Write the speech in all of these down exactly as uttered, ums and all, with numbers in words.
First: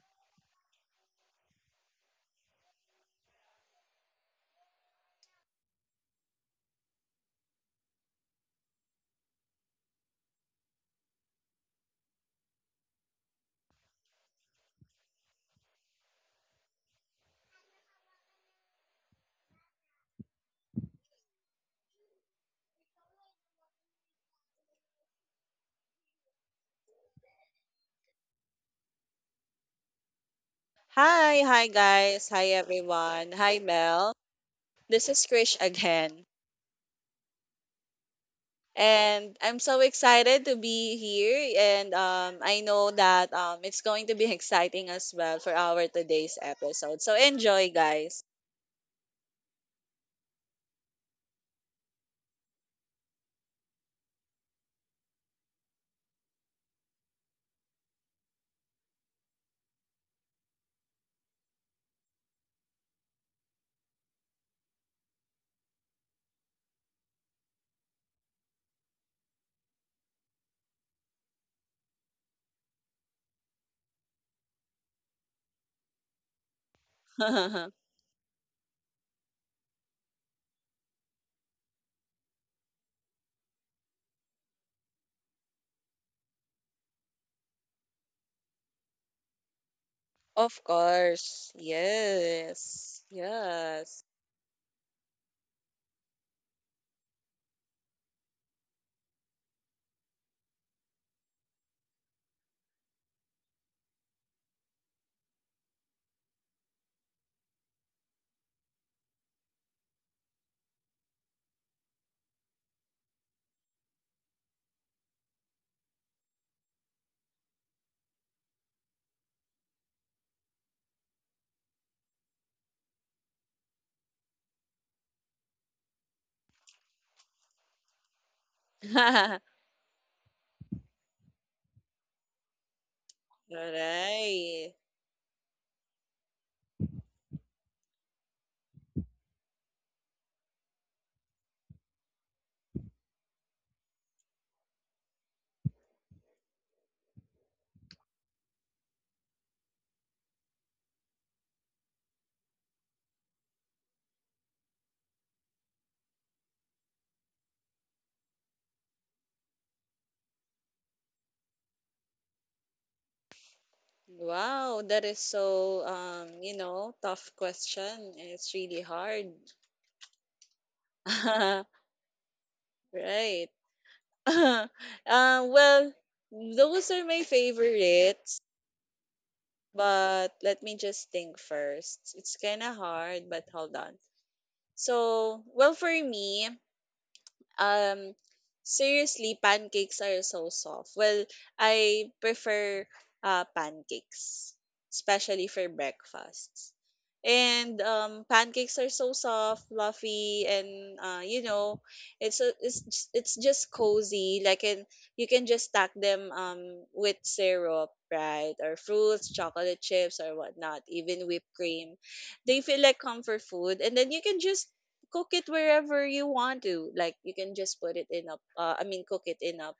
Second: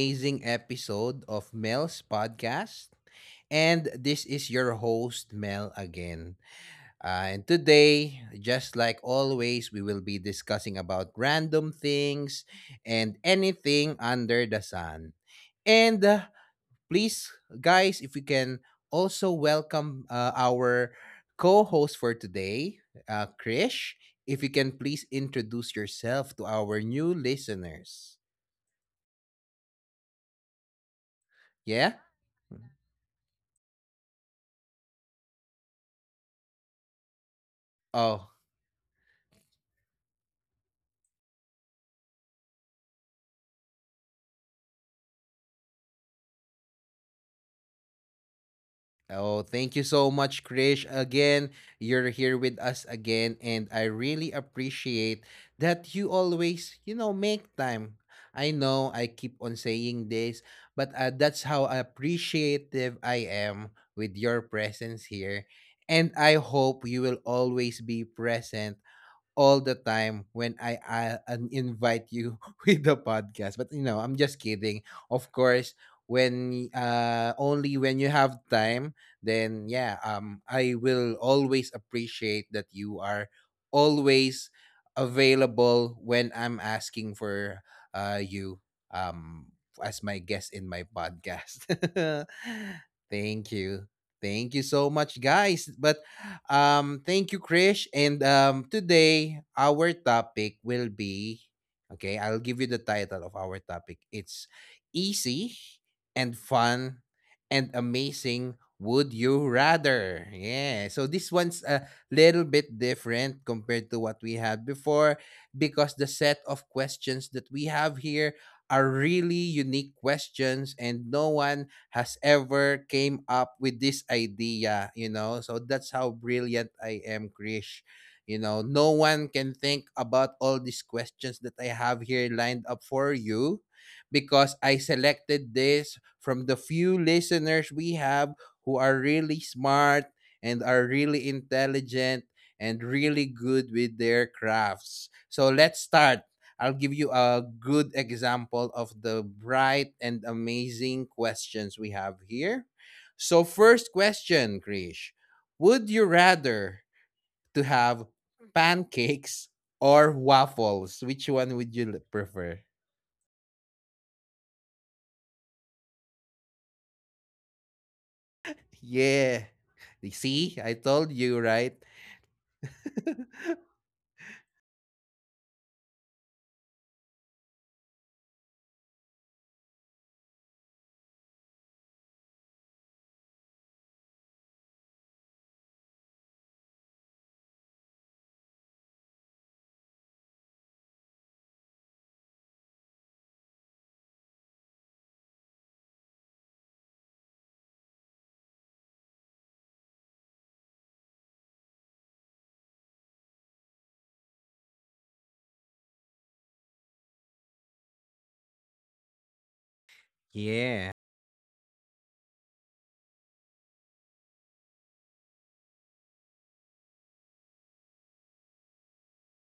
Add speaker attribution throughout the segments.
Speaker 1: amazing episode of Mel's podcast. And this is your host, Mel, again. Uh, and today, just like always, we will be discussing about random things and anything under the sun. And uh, Please, guys, if we can also welcome uh, our co-host for today, uh, Krish. If you can please introduce yourself to our new listeners.
Speaker 2: Hi, hi guys.
Speaker 1: Yeah?
Speaker 2: Hi everyone. Hi Mel. This is Krish again.
Speaker 1: Oh,
Speaker 2: And I'm so excited to be here and um, I know that um, it's going to be exciting as well for our today's episode. So enjoy guys.
Speaker 1: Oh, thank you so much, Krish. Again, you're here with us again, and I really appreciate that you always, you know, make time. I know I keep on saying this, but uh, that's how appreciative I am with your presence here. And I hope you will always be present all the time when I, I un- invite you with the podcast. But you know, I'm just kidding. Of course, when uh
Speaker 2: Of
Speaker 1: only when you have time, then yeah, um I will always appreciate that you are always available when I'm asking for uh you um as my guest in my
Speaker 2: course.
Speaker 1: podcast.
Speaker 2: Yes.
Speaker 1: Thank
Speaker 2: Yes.
Speaker 1: you. Thank you so much guys. But um, Thank you, Krish. And um, today our topic will be okay. I'll give you the title of our topic. It's easy and fun and amazing. Would you rather? Yeah. So this one's a little bit different compared to what we had before because the set of questions that we have here are really unique questions and no one has ever came up with this idea, you know. So that's how brilliant I am, Krish. You know, no
Speaker 2: Alright.
Speaker 1: one can think about all these questions that I have here lined up for you because I selected this from the few listeners we have who are really smart and are really intelligent and really good with their crafts. So let's start. I'll give you a good example of the bright and amazing questions we have here. So, first question, Krish. Would you rather to have pancakes or waffles? Which one would you l- prefer?
Speaker 2: Wow, that is so um, you know, tough question. It's really hard.
Speaker 1: Yeah. You see, I told you, right?
Speaker 2: Right. Uh well, those are my favorites, but let me just think first. It's kind of hard, but hold on. So, well, for me, um, seriously, pancakes are so soft. Well, I prefer uh, pancakes, especially for breakfasts. And um, pancakes are so soft, fluffy, and uh, you know, it's a, it's j- it's just cozy. Like, and you can just stack them um with syrup, right, or fruits, chocolate chips, or whatnot, even
Speaker 1: Yeah.
Speaker 2: whipped cream. They feel like comfort food, and then you can just cook it wherever you want to. Like you can just put it in a, uh, I mean, cook it in a,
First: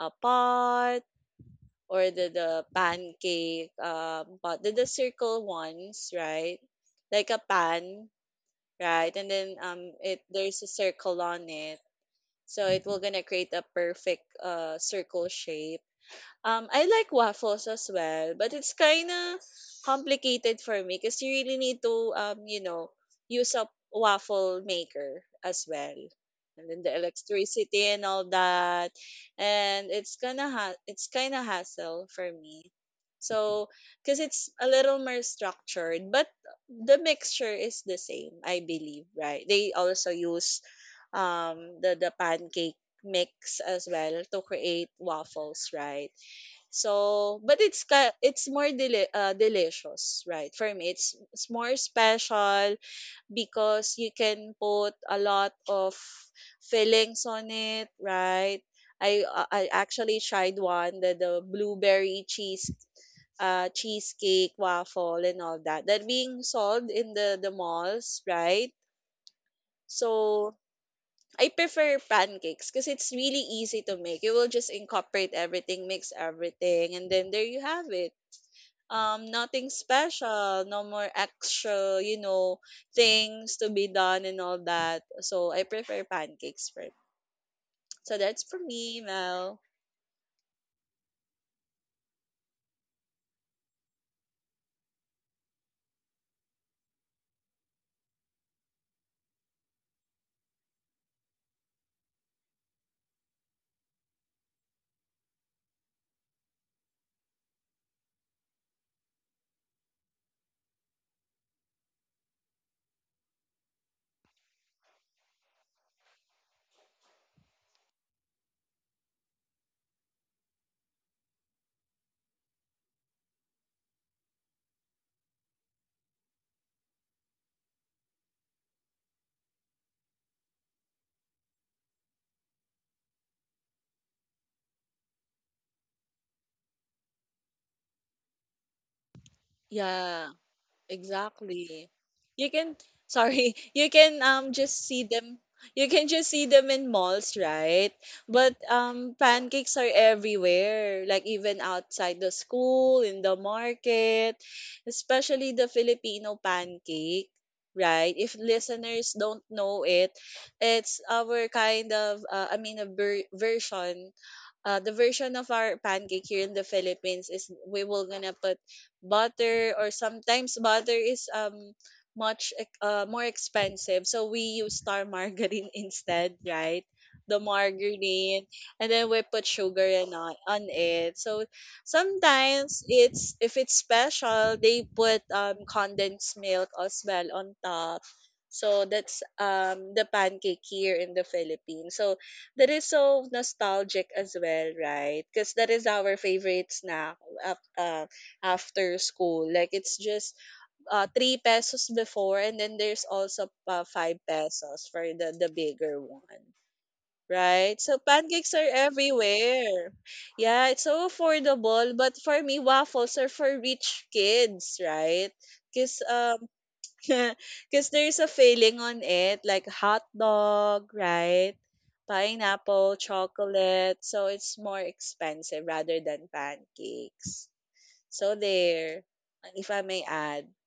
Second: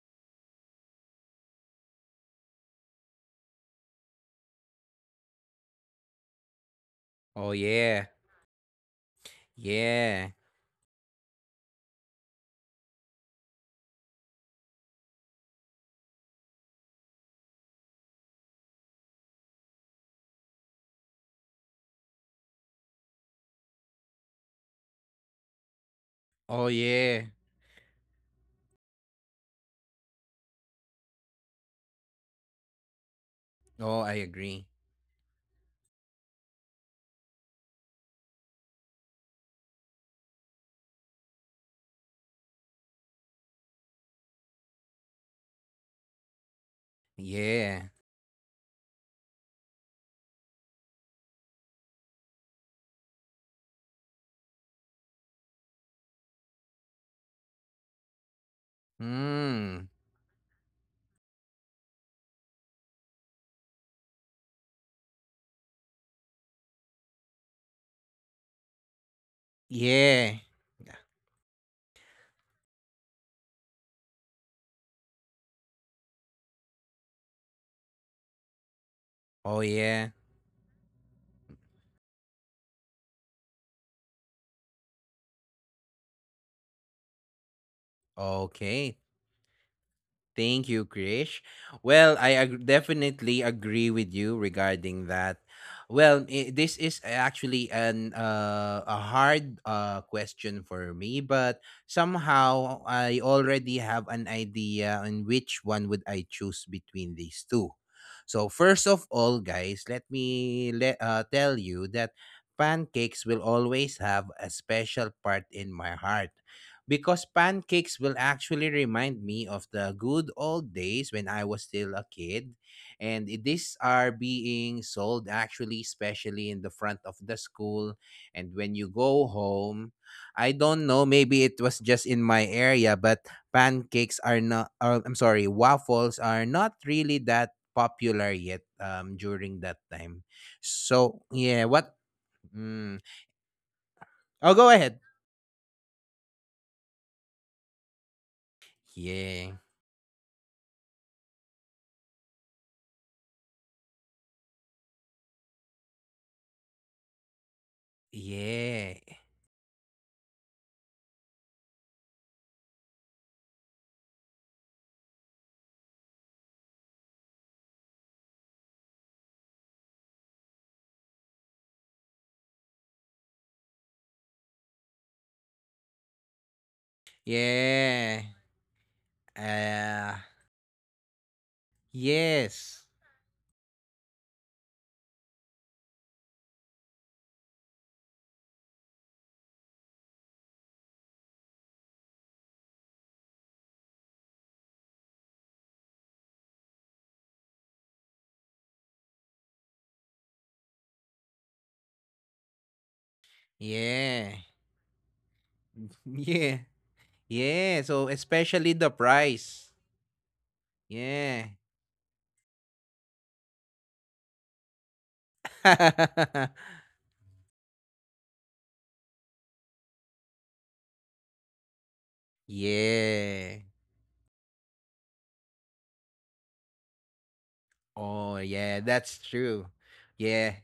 Speaker 2: a pot or the the pancake um pot, the, the circle ones, right? Like a
Speaker 1: Oh, yeah.
Speaker 2: pan, right? And then um, it
Speaker 1: Yeah.
Speaker 2: there's a circle on it, so it will gonna create a perfect uh circle shape. um, I like waffles as well, but it's kind of complicated for me because you really need to, um, you know, use a waffle maker as well.
Speaker 1: Oh,
Speaker 2: And then the
Speaker 1: yeah.
Speaker 2: electricity and all that. And it's gonna ha- it's kind of hassle for me. So,
Speaker 1: Oh, I
Speaker 2: because it's
Speaker 1: agree.
Speaker 2: a little more structured, but the mixture is the same, I believe, right? They also use um, the, the pancake mix as well to create waffles, right? So, but it's
Speaker 1: Yeah.
Speaker 2: ka- it's more deli- uh, delicious, right? For me, it's it's more special because you can put a lot of fillings on it, right? I uh, I
Speaker 1: Hmm.
Speaker 2: actually tried one, the the blueberry cheese uh cheesecake waffle and all that that being sold in the the malls, right?
Speaker 1: Yeah.
Speaker 2: So I prefer pancakes because it's really easy to make. You will just incorporate everything, mix everything, and then there you have it. Um
Speaker 1: Oh,
Speaker 2: nothing
Speaker 1: yeah.
Speaker 2: special, no more extra, you know things to be done and all that. So I prefer pancakes for, so that's for me,
Speaker 1: Okay.
Speaker 2: Mel.
Speaker 1: Thank you, Krish. Well, I ag- definitely agree with you regarding that. Well, I this is actually an uh, a hard uh, question for me, but somehow I already have an idea on which one would I choose between these two. So first of all, guys, let me let uh, tell you that pancakes will always have a special part in my heart because pancakes will actually remind me of the good old days when I was still a kid. And i- these are being sold actually, especially in the front of the school. And when you go home, I don't know, maybe it was just in my area, but pancakes are not, or, I'm sorry, waffles are not really that popular yet um, during that
Speaker 2: Yeah.
Speaker 1: time. So, yeah,
Speaker 2: Exactly.
Speaker 1: what?
Speaker 2: You can,
Speaker 1: Mm.
Speaker 2: sorry, you can um
Speaker 1: Oh,
Speaker 2: just
Speaker 1: go
Speaker 2: see
Speaker 1: ahead.
Speaker 2: them, you can just see them in malls, right? But um
Speaker 1: Yeah.
Speaker 2: pancakes are everywhere, like even outside the school, in the market, especially the Filipino pancake, right? If
Speaker 1: Yeah.
Speaker 2: listeners don't know it, it's our kind of uh, I mean a ver- version, uh, the version of our pancake here in the Philippines is we will gonna put butter, or sometimes butter is um much ex- uh, more expensive so we use Star margarine instead, right, the
Speaker 1: Yeah.
Speaker 2: margarine, and then we put sugar and
Speaker 1: Ah,
Speaker 2: on, on it. So sometimes,
Speaker 1: yes.
Speaker 2: it's if it's special, they put um condensed milk as well on top. So that's um the pancake here in the Philippines. So that is so nostalgic as well, right? Because that is our favorite snack af- uh, after school. Like it's just uh, three pesos before, and then there's also uh, five
Speaker 1: Yeah.
Speaker 2: pesos for the the bigger one,
Speaker 1: Yeah.
Speaker 2: right?
Speaker 1: Yeah,
Speaker 2: So
Speaker 1: so
Speaker 2: pancakes are
Speaker 1: especially the price.
Speaker 2: everywhere. Yeah, it's so
Speaker 1: Yeah.
Speaker 2: affordable. But for me, waffles are for rich kids, right? Because um, because there's a filling on it, like hot dog, right? Pineapple,
Speaker 1: Yeah.
Speaker 2: chocolate. So it's more expensive rather than pancakes. So
Speaker 1: Oh, yeah,
Speaker 2: there,
Speaker 1: that's
Speaker 2: if
Speaker 1: true.
Speaker 2: I may add.
Speaker 1: Yeah.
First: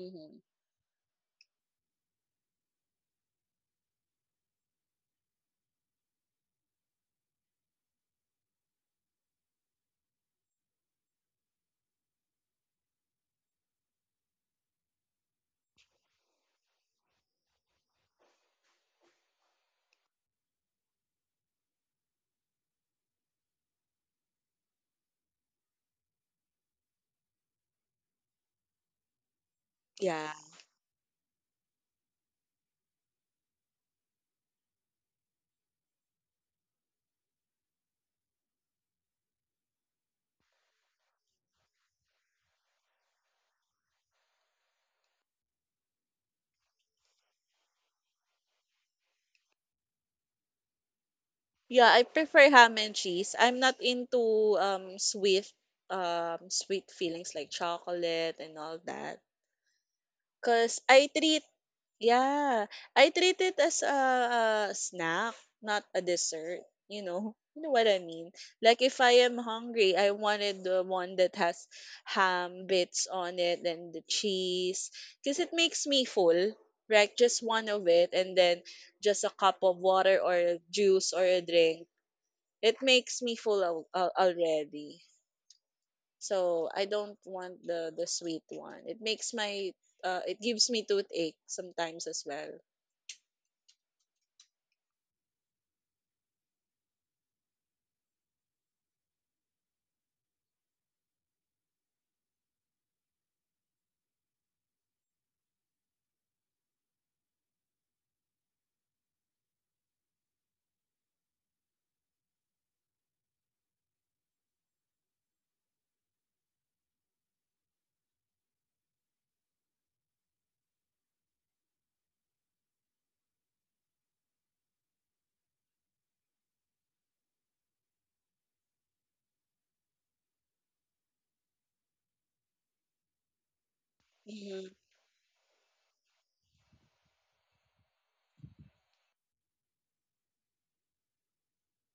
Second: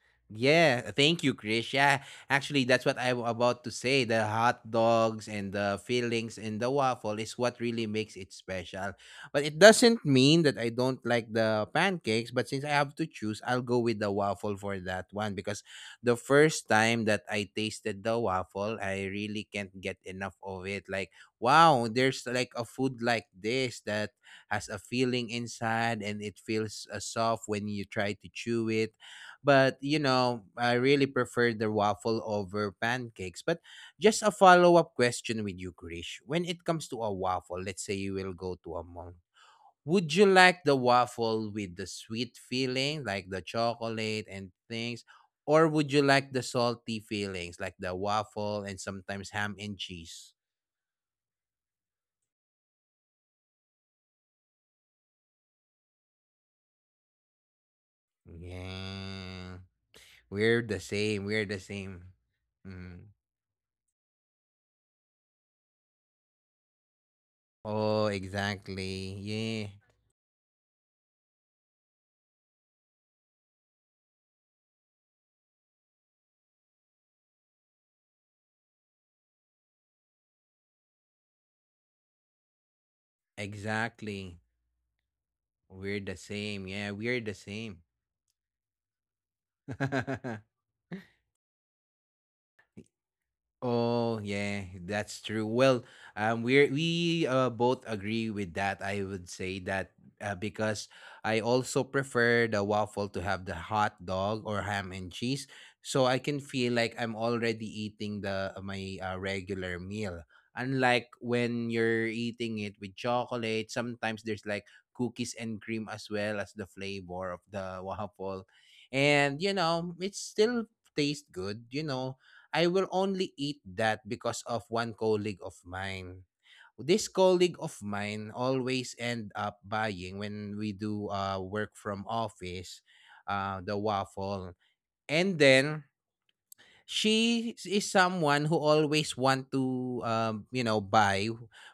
Speaker 2: Mhm.
Speaker 1: Yeah, thank you, Krish. Yeah, actually, that's what I'm about to say. The hot dogs and the fillings and the waffle is what really makes it special. But it doesn't mean that I don't like the pancakes, but since I have to choose, I'll go with the waffle for that one because the first time that I tasted the waffle, I really can't get enough of it. Like, wow, there's like a food like this that has a feeling inside and it feels uh, soft when you try to chew it, but you
Speaker 2: Yeah.
Speaker 1: know I really prefer the waffle over pancakes. But just a follow-up question with you, Krish, when it comes to a waffle, let's say you will go to a mall, would you like the waffle with the sweet feeling like the chocolate and things, or would you like the salty feelings like the waffle and sometimes ham and cheese?
Speaker 2: Yeah, I prefer ham and cheese. I'm not into um sweet um sweet feelings like chocolate and all that.
Speaker 1: Yeah,
Speaker 2: Cause
Speaker 1: we're the
Speaker 2: I treat,
Speaker 1: same we're the same
Speaker 2: yeah, I
Speaker 1: Mm.
Speaker 2: treat it as a, a snack, not a dessert. You know, you know what I
Speaker 1: Oh,
Speaker 2: mean. Like if I am
Speaker 1: exactly, yeah.
Speaker 2: hungry, I wanted the one that has ham bits on it and the cheese, because it makes me full. Right, just one of it, and then just a cup of water or a juice or a drink. It makes me full al- al-
Speaker 1: Exactly.
Speaker 2: already.
Speaker 1: We're the
Speaker 2: So
Speaker 1: same.
Speaker 2: I
Speaker 1: Yeah,
Speaker 2: don't
Speaker 1: we're the
Speaker 2: want the
Speaker 1: same.
Speaker 2: the sweet one. It makes my uh, it gives me toothache sometimes as well.
Speaker 1: Oh yeah, that's true. Well, um, we're we uh, both agree with that. I would say that uh, because I also prefer the waffle to have the hot dog or ham and cheese, so I can feel like I'm already eating the uh, my uh, regular meal. Unlike when you're eating it with chocolate, sometimes there's like cookies and cream as well as the flavor of the waffle, and you know it still tastes good. You know, I will only eat that because of one colleague of mine. This colleague of mine always end up buying when we do uh, work from office, uh, the waffle. And then she is someone who always want to um you know buy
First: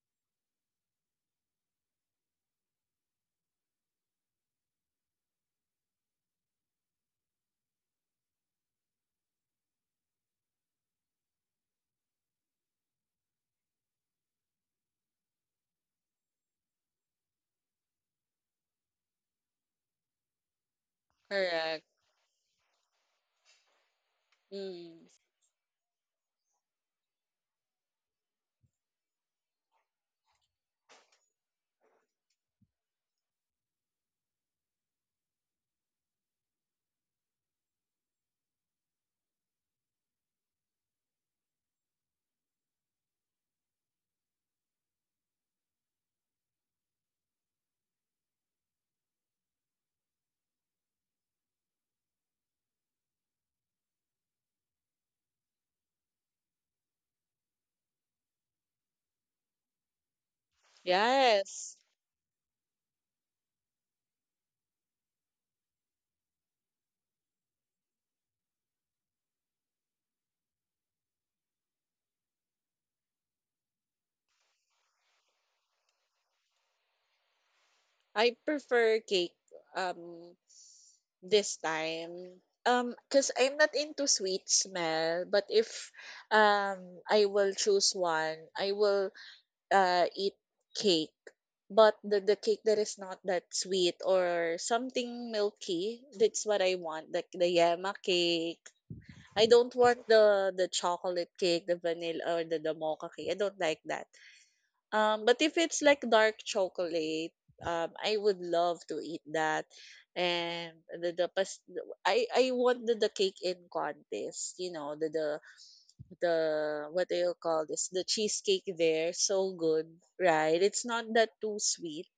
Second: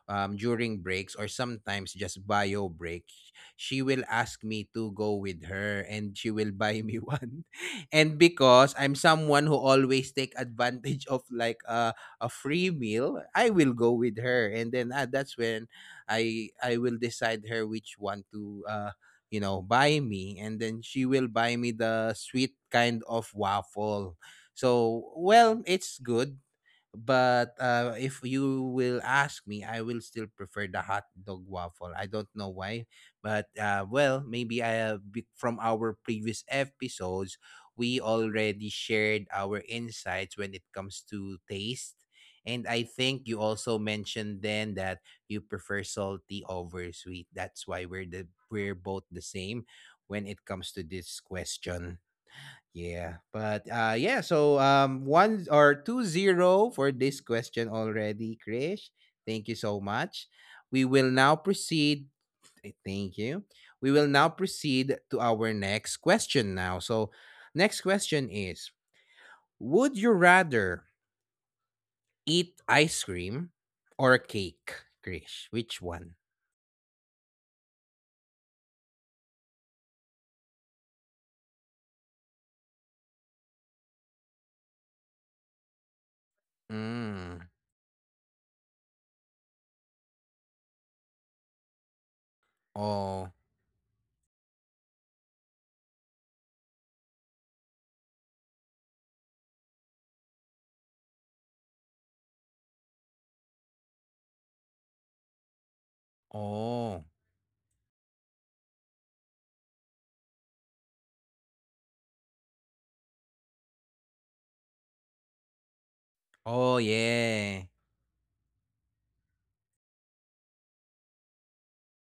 Speaker 1: um during breaks or sometimes just bio break. She will ask me to go with her and she will buy me one. And because I'm someone who always take advantage of like a, a free meal, I will go with her, and then uh, that's when i i will decide her which one to uh you know buy me, and then she will buy me
Speaker 2: Correct.
Speaker 1: the sweet kind of waffle. So,
Speaker 2: Mm.
Speaker 1: well, it's good, but uh, if you will ask me, I will still prefer the hot dog waffle. I don't know why, but uh, well, maybe I have be- from our previous episodes, we already shared our insights when it comes to taste. And I think you also mentioned then that you prefer salty over sweet. That's why we're the we're both the same when it comes to this question. Yeah, but uh yeah, so um one or two zero for this question already, Krish. Thank you so much. We will now
Speaker 2: Yes.
Speaker 1: proceed. eh, Thank you. We will now proceed to our next question now. So next question is, would you rather eat ice cream or cake, Krish? Which one?
Speaker 2: I prefer cake um this time. Um, because I'm not into sweet smell, but if um I
Speaker 1: Mm.
Speaker 2: will choose one, I will uh eat cake. But the, the cake that is not
Speaker 1: Oh,
Speaker 2: that sweet or something milky, that's what I want. Like the yema cake. I don't want the the chocolate cake, the vanilla, or the, the mocha cake. I don't like that. Um, but if it's like dark
Speaker 1: oh,
Speaker 2: chocolate, um, I would love to eat that. And the the pas- I I want the, the cake in contest. You know the the the
Speaker 1: oh
Speaker 2: what do you call
Speaker 1: yeah.
Speaker 2: this? The cheesecake there, so good, right? It's not that too sweet,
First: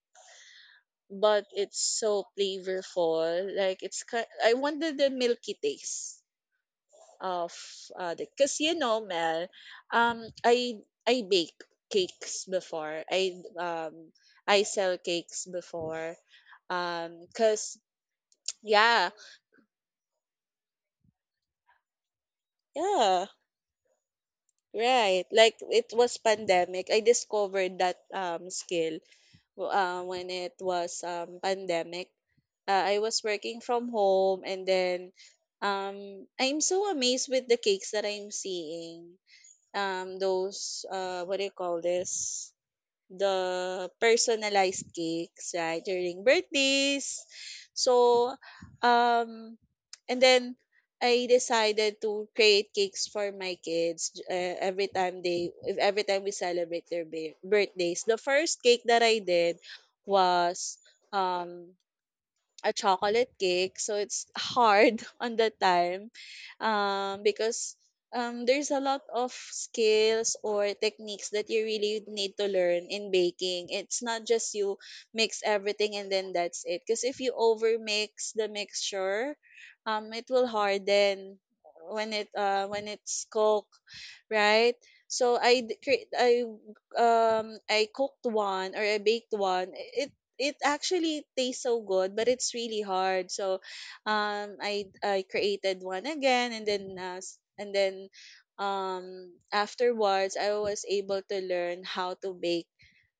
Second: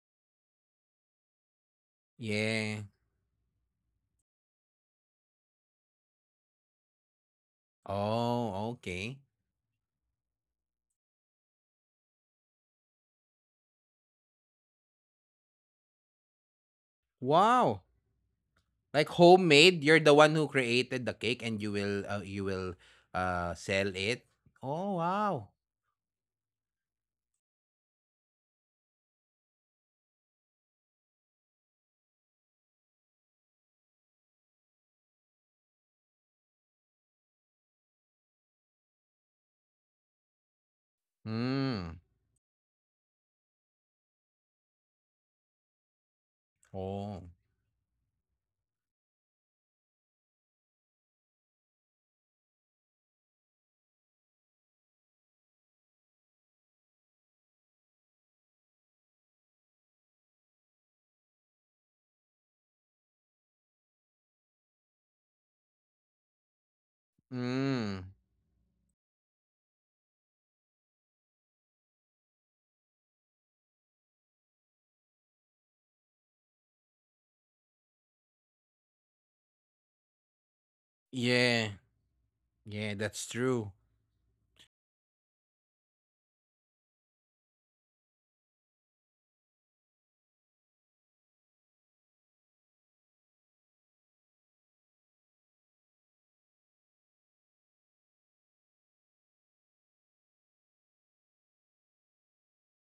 Speaker 2: but it's so
Speaker 1: Yeah.
Speaker 2: flavorful. Like it's ki- I wanted the milky taste of, uh because
Speaker 1: Oh,
Speaker 2: you know
Speaker 1: okay.
Speaker 2: Mel, um I I bake cakes before. I um I sell cakes before. Um because
Speaker 1: Wow.
Speaker 2: yeah,
Speaker 1: Like homemade, you're the one who created the cake and you will uh, you will
Speaker 2: yeah,
Speaker 1: uh sell it. Oh
Speaker 2: right.
Speaker 1: wow.
Speaker 2: Like it was pandemic. I discovered that um skill w- uh, when it was um pandemic. Uh, I was working from home and then um I'm so amazed with the cakes that I'm seeing. Um those uh what do you call
Speaker 1: Mm.
Speaker 2: this? The personalized cakes, right, during birthdays.
Speaker 1: Oh.
Speaker 2: So, um, and then I decided to create cakes for my kids uh, every time they, if every time we celebrate their ba- birthdays. The first cake that I did was um a chocolate cake, so it's hard on the time, um, because
Speaker 1: Mm.
Speaker 2: um, there's a lot of skills or techniques that you really need to learn in baking. It's not just you mix everything and then that's it, because if you over mix the mixture, um, it will harden
Speaker 1: Yeah.
Speaker 2: when it uh, when
Speaker 1: Yeah,
Speaker 2: it's
Speaker 1: that's
Speaker 2: cooked,
Speaker 1: true.
Speaker 2: right. So i d- cre- i um i cooked one, or I baked one. it it actually tastes so good, but it's really hard. So, um, I I created one again, and then uh, s- and then um afterwards, I was able to learn how to bake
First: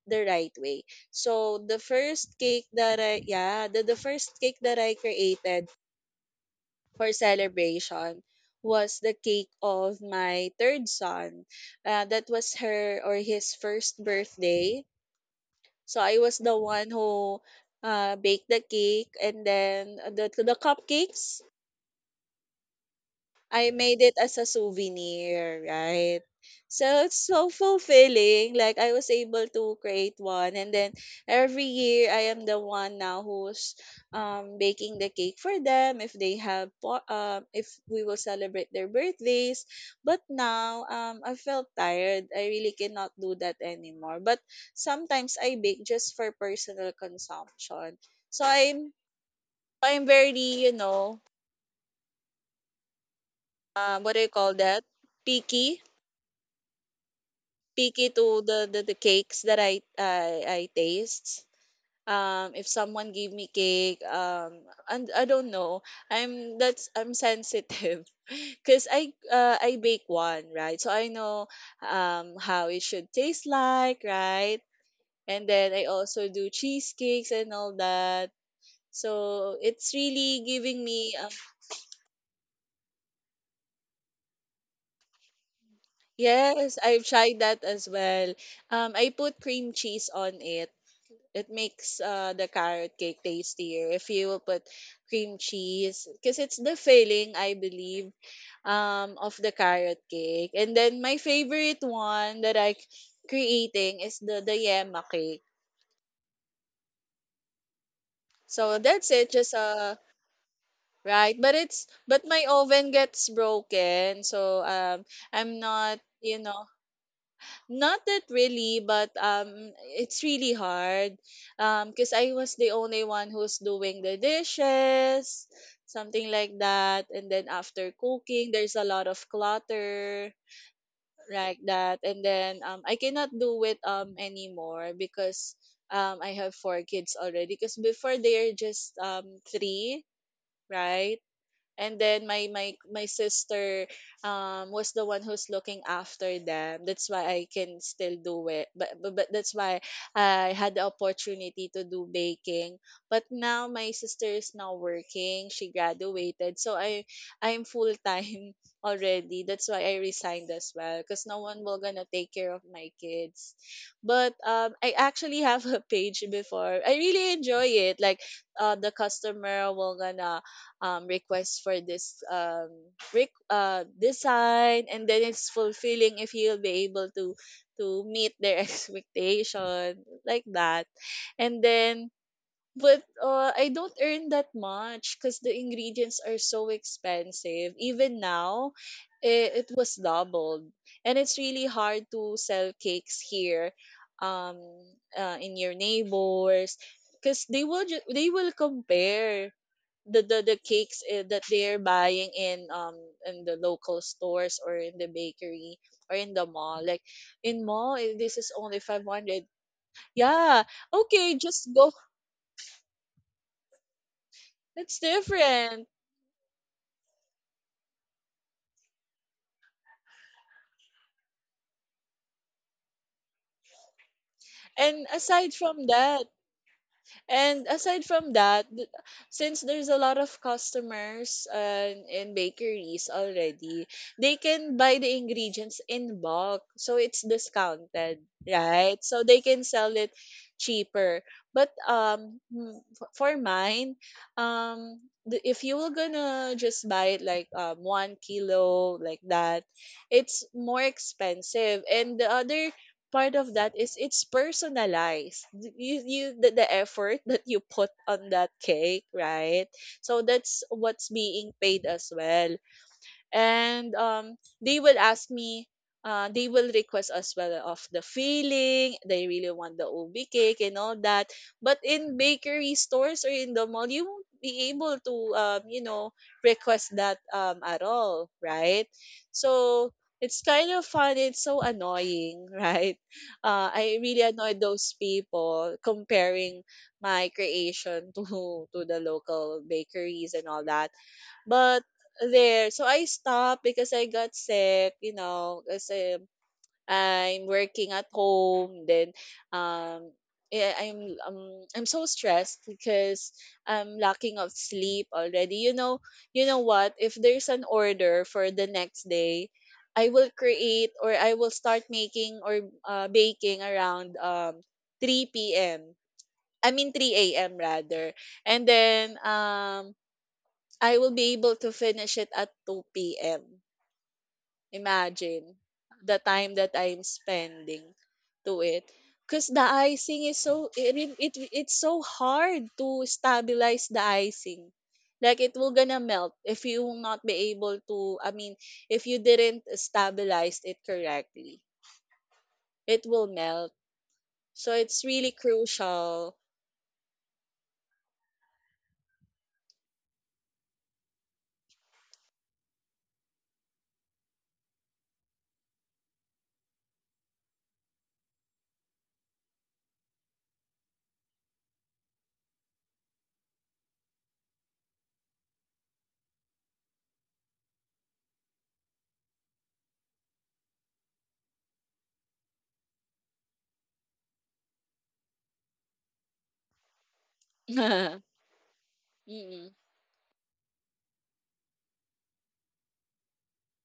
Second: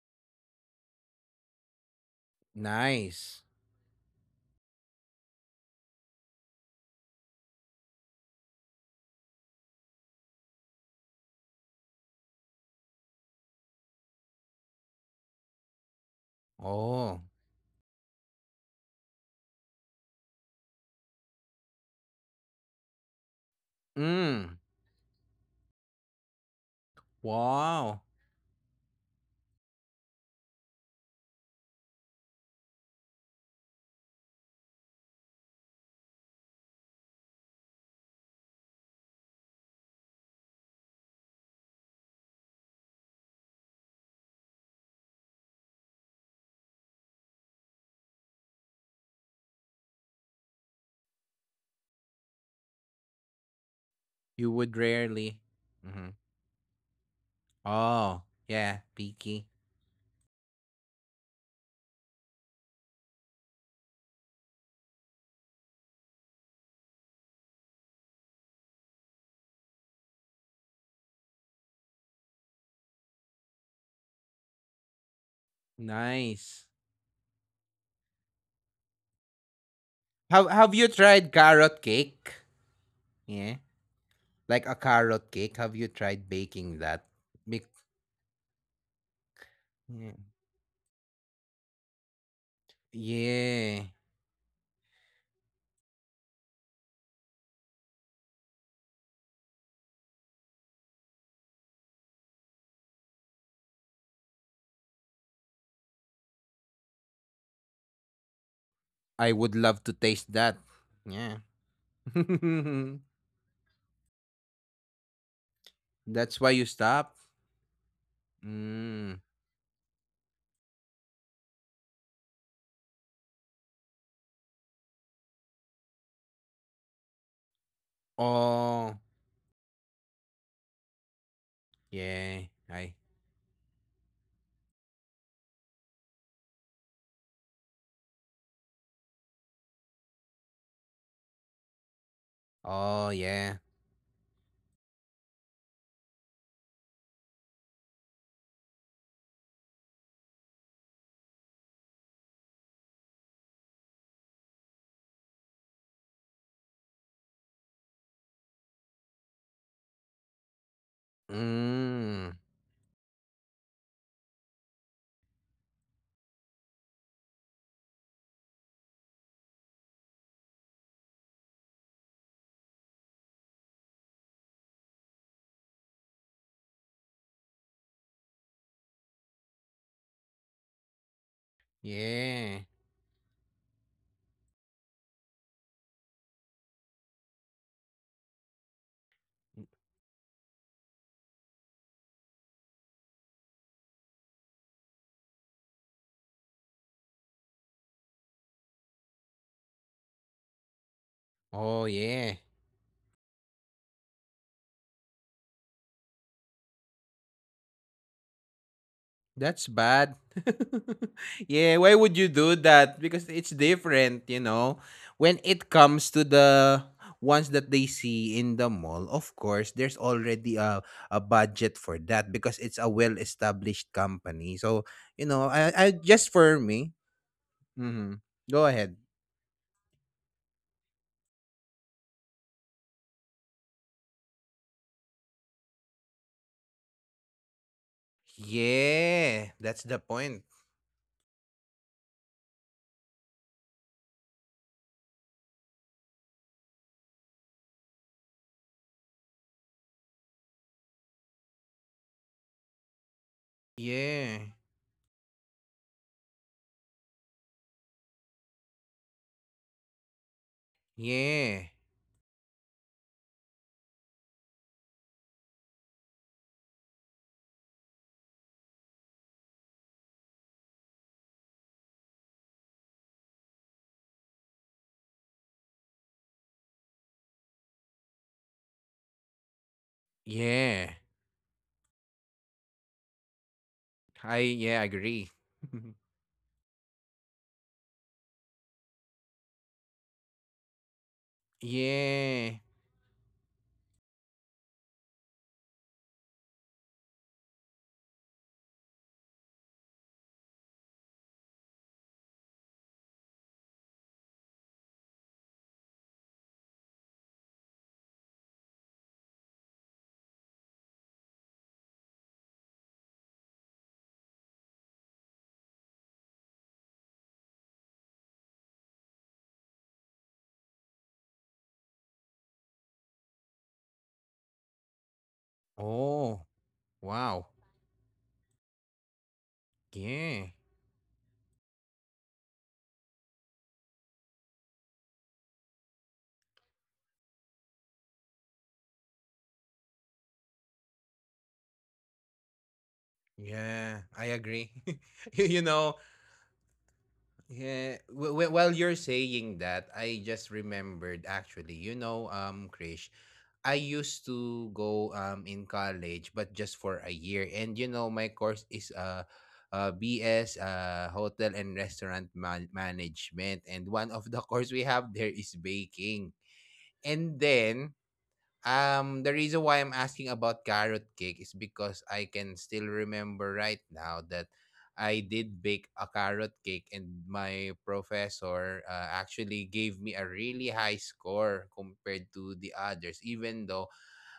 Speaker 2: the right way. So the first cake that I,
Speaker 1: Nice.
Speaker 2: yeah, the the first cake that I created for celebration was the cake of my third son. Uh, that was her or his first birthday, so I was the one
Speaker 1: Oh.
Speaker 2: who uh, baked the cake, and then the the cupcakes I made it as a
Speaker 1: Mm.
Speaker 2: souvenir, right? So it's so
Speaker 1: Wow.
Speaker 2: fulfilling. Like I was able to create one, and then every year I am the one now who's um baking the cake for them if they have po- um if we will celebrate their birthdays. But now um I felt tired. I really cannot do that anymore. But sometimes I bake just for personal consumption. So I'm I'm very, you know, um what do you call
Speaker 1: You
Speaker 2: that,
Speaker 1: would rarely.
Speaker 2: picky,
Speaker 1: Hmm.
Speaker 2: picky
Speaker 1: Oh,
Speaker 2: to the, the, the
Speaker 1: yeah,
Speaker 2: cakes that
Speaker 1: picky.
Speaker 2: I, I I taste. Um, if someone gave me cake, um, and I don't know, I'm that's I'm sensitive, cause I uh, I bake one, right, so I know um how it should taste like, right, and then I also do
Speaker 1: Nice.
Speaker 2: cheesecakes and all that. So it's really
Speaker 1: Have
Speaker 2: giving
Speaker 1: have you
Speaker 2: me um,
Speaker 1: tried carrot cake? Yeah. Like a carrot cake. Have you tried
Speaker 2: yes,
Speaker 1: baking
Speaker 2: I've
Speaker 1: that?
Speaker 2: tried that
Speaker 1: Bec-
Speaker 2: as well. Um, I put cream cheese
Speaker 1: yeah.
Speaker 2: on it. It makes uh, the carrot cake
Speaker 1: Yeah.
Speaker 2: tastier if you will put cream cheese, because it's the filling, I believe, um of the carrot cake. And then my favorite one that I creating is the the yema cake. So
Speaker 1: I
Speaker 2: that's
Speaker 1: would
Speaker 2: it,
Speaker 1: love to
Speaker 2: just
Speaker 1: taste
Speaker 2: uh,
Speaker 1: that. Yeah.
Speaker 2: right, but it's, but my oven gets broken, so um I'm
Speaker 1: That's
Speaker 2: not,
Speaker 1: why you
Speaker 2: you know.
Speaker 1: stop?
Speaker 2: Not that
Speaker 1: Mm.
Speaker 2: really, but um, it's really hard. Um, because I was the only one who's doing the dishes, something like that. And then after cooking,
Speaker 1: Oh,
Speaker 2: there's a lot of clutter like
Speaker 1: yeah.
Speaker 2: that. And
Speaker 1: I.
Speaker 2: then um, I cannot do it um anymore because um I have four kids already. Because before they are just um three, right? And then my
Speaker 1: Oh,
Speaker 2: my my
Speaker 1: yeah.
Speaker 2: sister um was the one who's looking after them. That's why I can still do it. But but, but that's why I had the opportunity to do baking. But now my sister is now working. She graduated. So I I'm full time already. That's why I resigned as well, because no one will
Speaker 1: Mm.
Speaker 2: gonna take care of my kids. But um I actually have a page before. I really enjoy it. Like uh the customer will gonna um, request for this um, rec- uh, design, and then it's fulfilling if you'll be able to to meet their expectation like that, and then,
Speaker 1: Yeah.
Speaker 2: but uh, I don't earn that much because the ingredients are so expensive. Even now, it, it was doubled, and it's really hard to sell cakes here, um, uh, in your neighbors, because they will ju- they will compare the the, the cakes eh, that
Speaker 1: Oh,
Speaker 2: they're
Speaker 1: yeah.
Speaker 2: buying in um in the local stores or in the bakery or in the mall, like in mall eh, this is only
Speaker 1: That's
Speaker 2: five hundred.
Speaker 1: bad.
Speaker 2: Yeah, okay,
Speaker 1: Yeah, why
Speaker 2: just
Speaker 1: would you
Speaker 2: go,
Speaker 1: do that? Because it's different, you know. When
Speaker 2: it's
Speaker 1: it comes to
Speaker 2: different.
Speaker 1: the ones that they see in the mall, of course, there's already a, a budget for that because it's a well established company. So, you know,
Speaker 2: and
Speaker 1: I, I
Speaker 2: aside
Speaker 1: just
Speaker 2: from
Speaker 1: for
Speaker 2: that
Speaker 1: me,
Speaker 2: And
Speaker 1: hmm,
Speaker 2: aside
Speaker 1: go
Speaker 2: from
Speaker 1: ahead.
Speaker 2: that, th- since there's a lot of customers uh, in bakeries already, they can buy the ingredients in bulk, so it's discounted, right?
Speaker 1: Yeah,
Speaker 2: So
Speaker 1: that's
Speaker 2: they
Speaker 1: the
Speaker 2: can sell
Speaker 1: point.
Speaker 2: it cheaper. But um mm, f- for mine, um the- if you were gonna just buy it like um one kilo like that, it's more expensive. And the other part of that
Speaker 1: Yeah,
Speaker 2: is it's personalized. Th- You you the, the effort that you put on that cake, right? So that's what's
Speaker 1: yeah,
Speaker 2: being paid as well. And um they will ask me, uh they will request as well of the filling. They really want the ob cake and all that, but in bakery stores or in the mall, you won't be able to, um you know request that um at all, right? So it's
Speaker 1: yeah.
Speaker 2: kind of fun, it's so annoying, right? uh
Speaker 1: I,
Speaker 2: I really
Speaker 1: yeah,
Speaker 2: annoy
Speaker 1: agree.
Speaker 2: those people comparing my creation to to the local bakeries and all that. But
Speaker 1: Yeah.
Speaker 2: there, so I stopped because I got sick, you know, because um, I'm working at home. Then, um, yeah, I'm um I'm so stressed because I'm lacking of sleep already. You know, you know what? If there's an order for the next day, I will create, or I will start making, or uh, baking around um three p m. I mean three a m rather. And then um I will be able to finish it at two p m. Imagine
Speaker 1: Oh,
Speaker 2: the time that
Speaker 1: wow.
Speaker 2: I'm spending to it. Because the
Speaker 1: Yeah.
Speaker 2: icing is so, it, re- it, it's so hard to stabilize the icing. Like it will gonna melt if you will not be able to, I mean, if you didn't stabilize it correctly, it will
Speaker 1: Yeah,
Speaker 2: melt.
Speaker 1: I agree.
Speaker 2: So
Speaker 1: you,
Speaker 2: it's
Speaker 1: you
Speaker 2: really
Speaker 1: know,
Speaker 2: crucial.
Speaker 1: yeah, w- w- while you're saying that, I just remembered actually, you know, um, Krish, I used to go um in college, but just for a year. And you know, my course is uh, uh B S, uh, hotel and restaurant man- management, and one of the course we have there is baking. And then um, the reason why I'm asking about carrot cake is because I can still remember right now that I did bake a carrot cake, and my professor uh, actually gave me
Speaker 2: Mm,
Speaker 1: a really high score compared to the others, even though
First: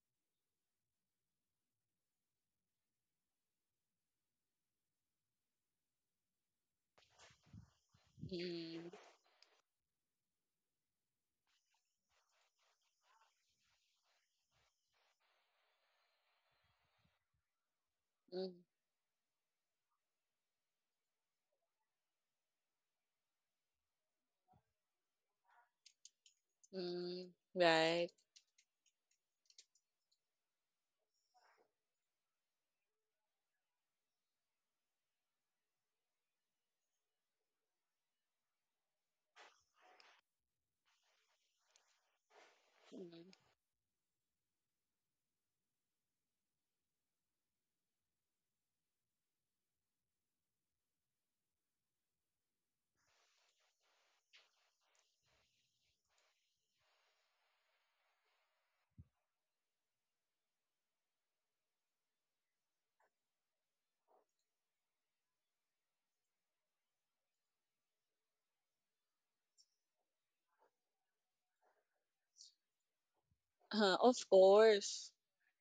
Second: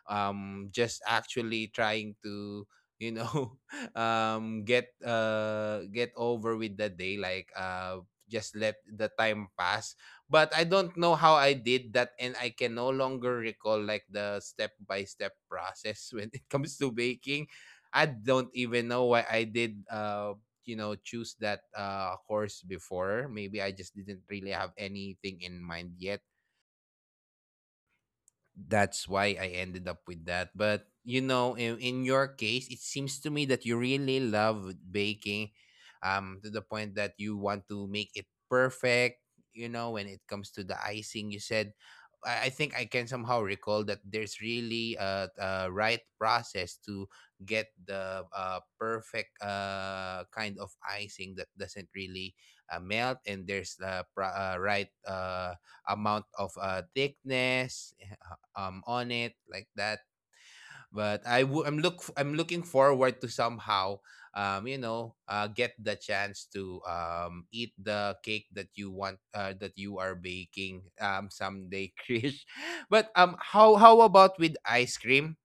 Speaker 1: um just actually trying to, you know, um get uh get over with the day, like uh just let
Speaker 2: mm,
Speaker 1: the time pass. But I don't know how I did that and I can no longer recall like the step by step process when it comes to baking. I
Speaker 2: mm,
Speaker 1: don't
Speaker 2: mm,
Speaker 1: even know why I did uh you know choose that uh course before. Maybe I just didn't really have anything in mind yet,
Speaker 2: mm, right.
Speaker 1: that's why I ended up with that. But you know, in, in your case, it seems to me that you really love baking, um, to the point that you want to make it perfect. You know, when it comes to the icing, you said, I, I think I can somehow recall that there's really a, a right process to get the uh, perfect uh kind of icing that doesn't really uh, melt, and there's the pro- uh, right uh amount of uh, thickness um on it like that. But i w- i'm look I'm looking forward to somehow, um you know uh get the chance to um eat the cake that you want, uh, that you are baking um someday, Krish. But um how
Speaker 2: Uh,
Speaker 1: how
Speaker 2: of
Speaker 1: about with
Speaker 2: course.
Speaker 1: ice cream?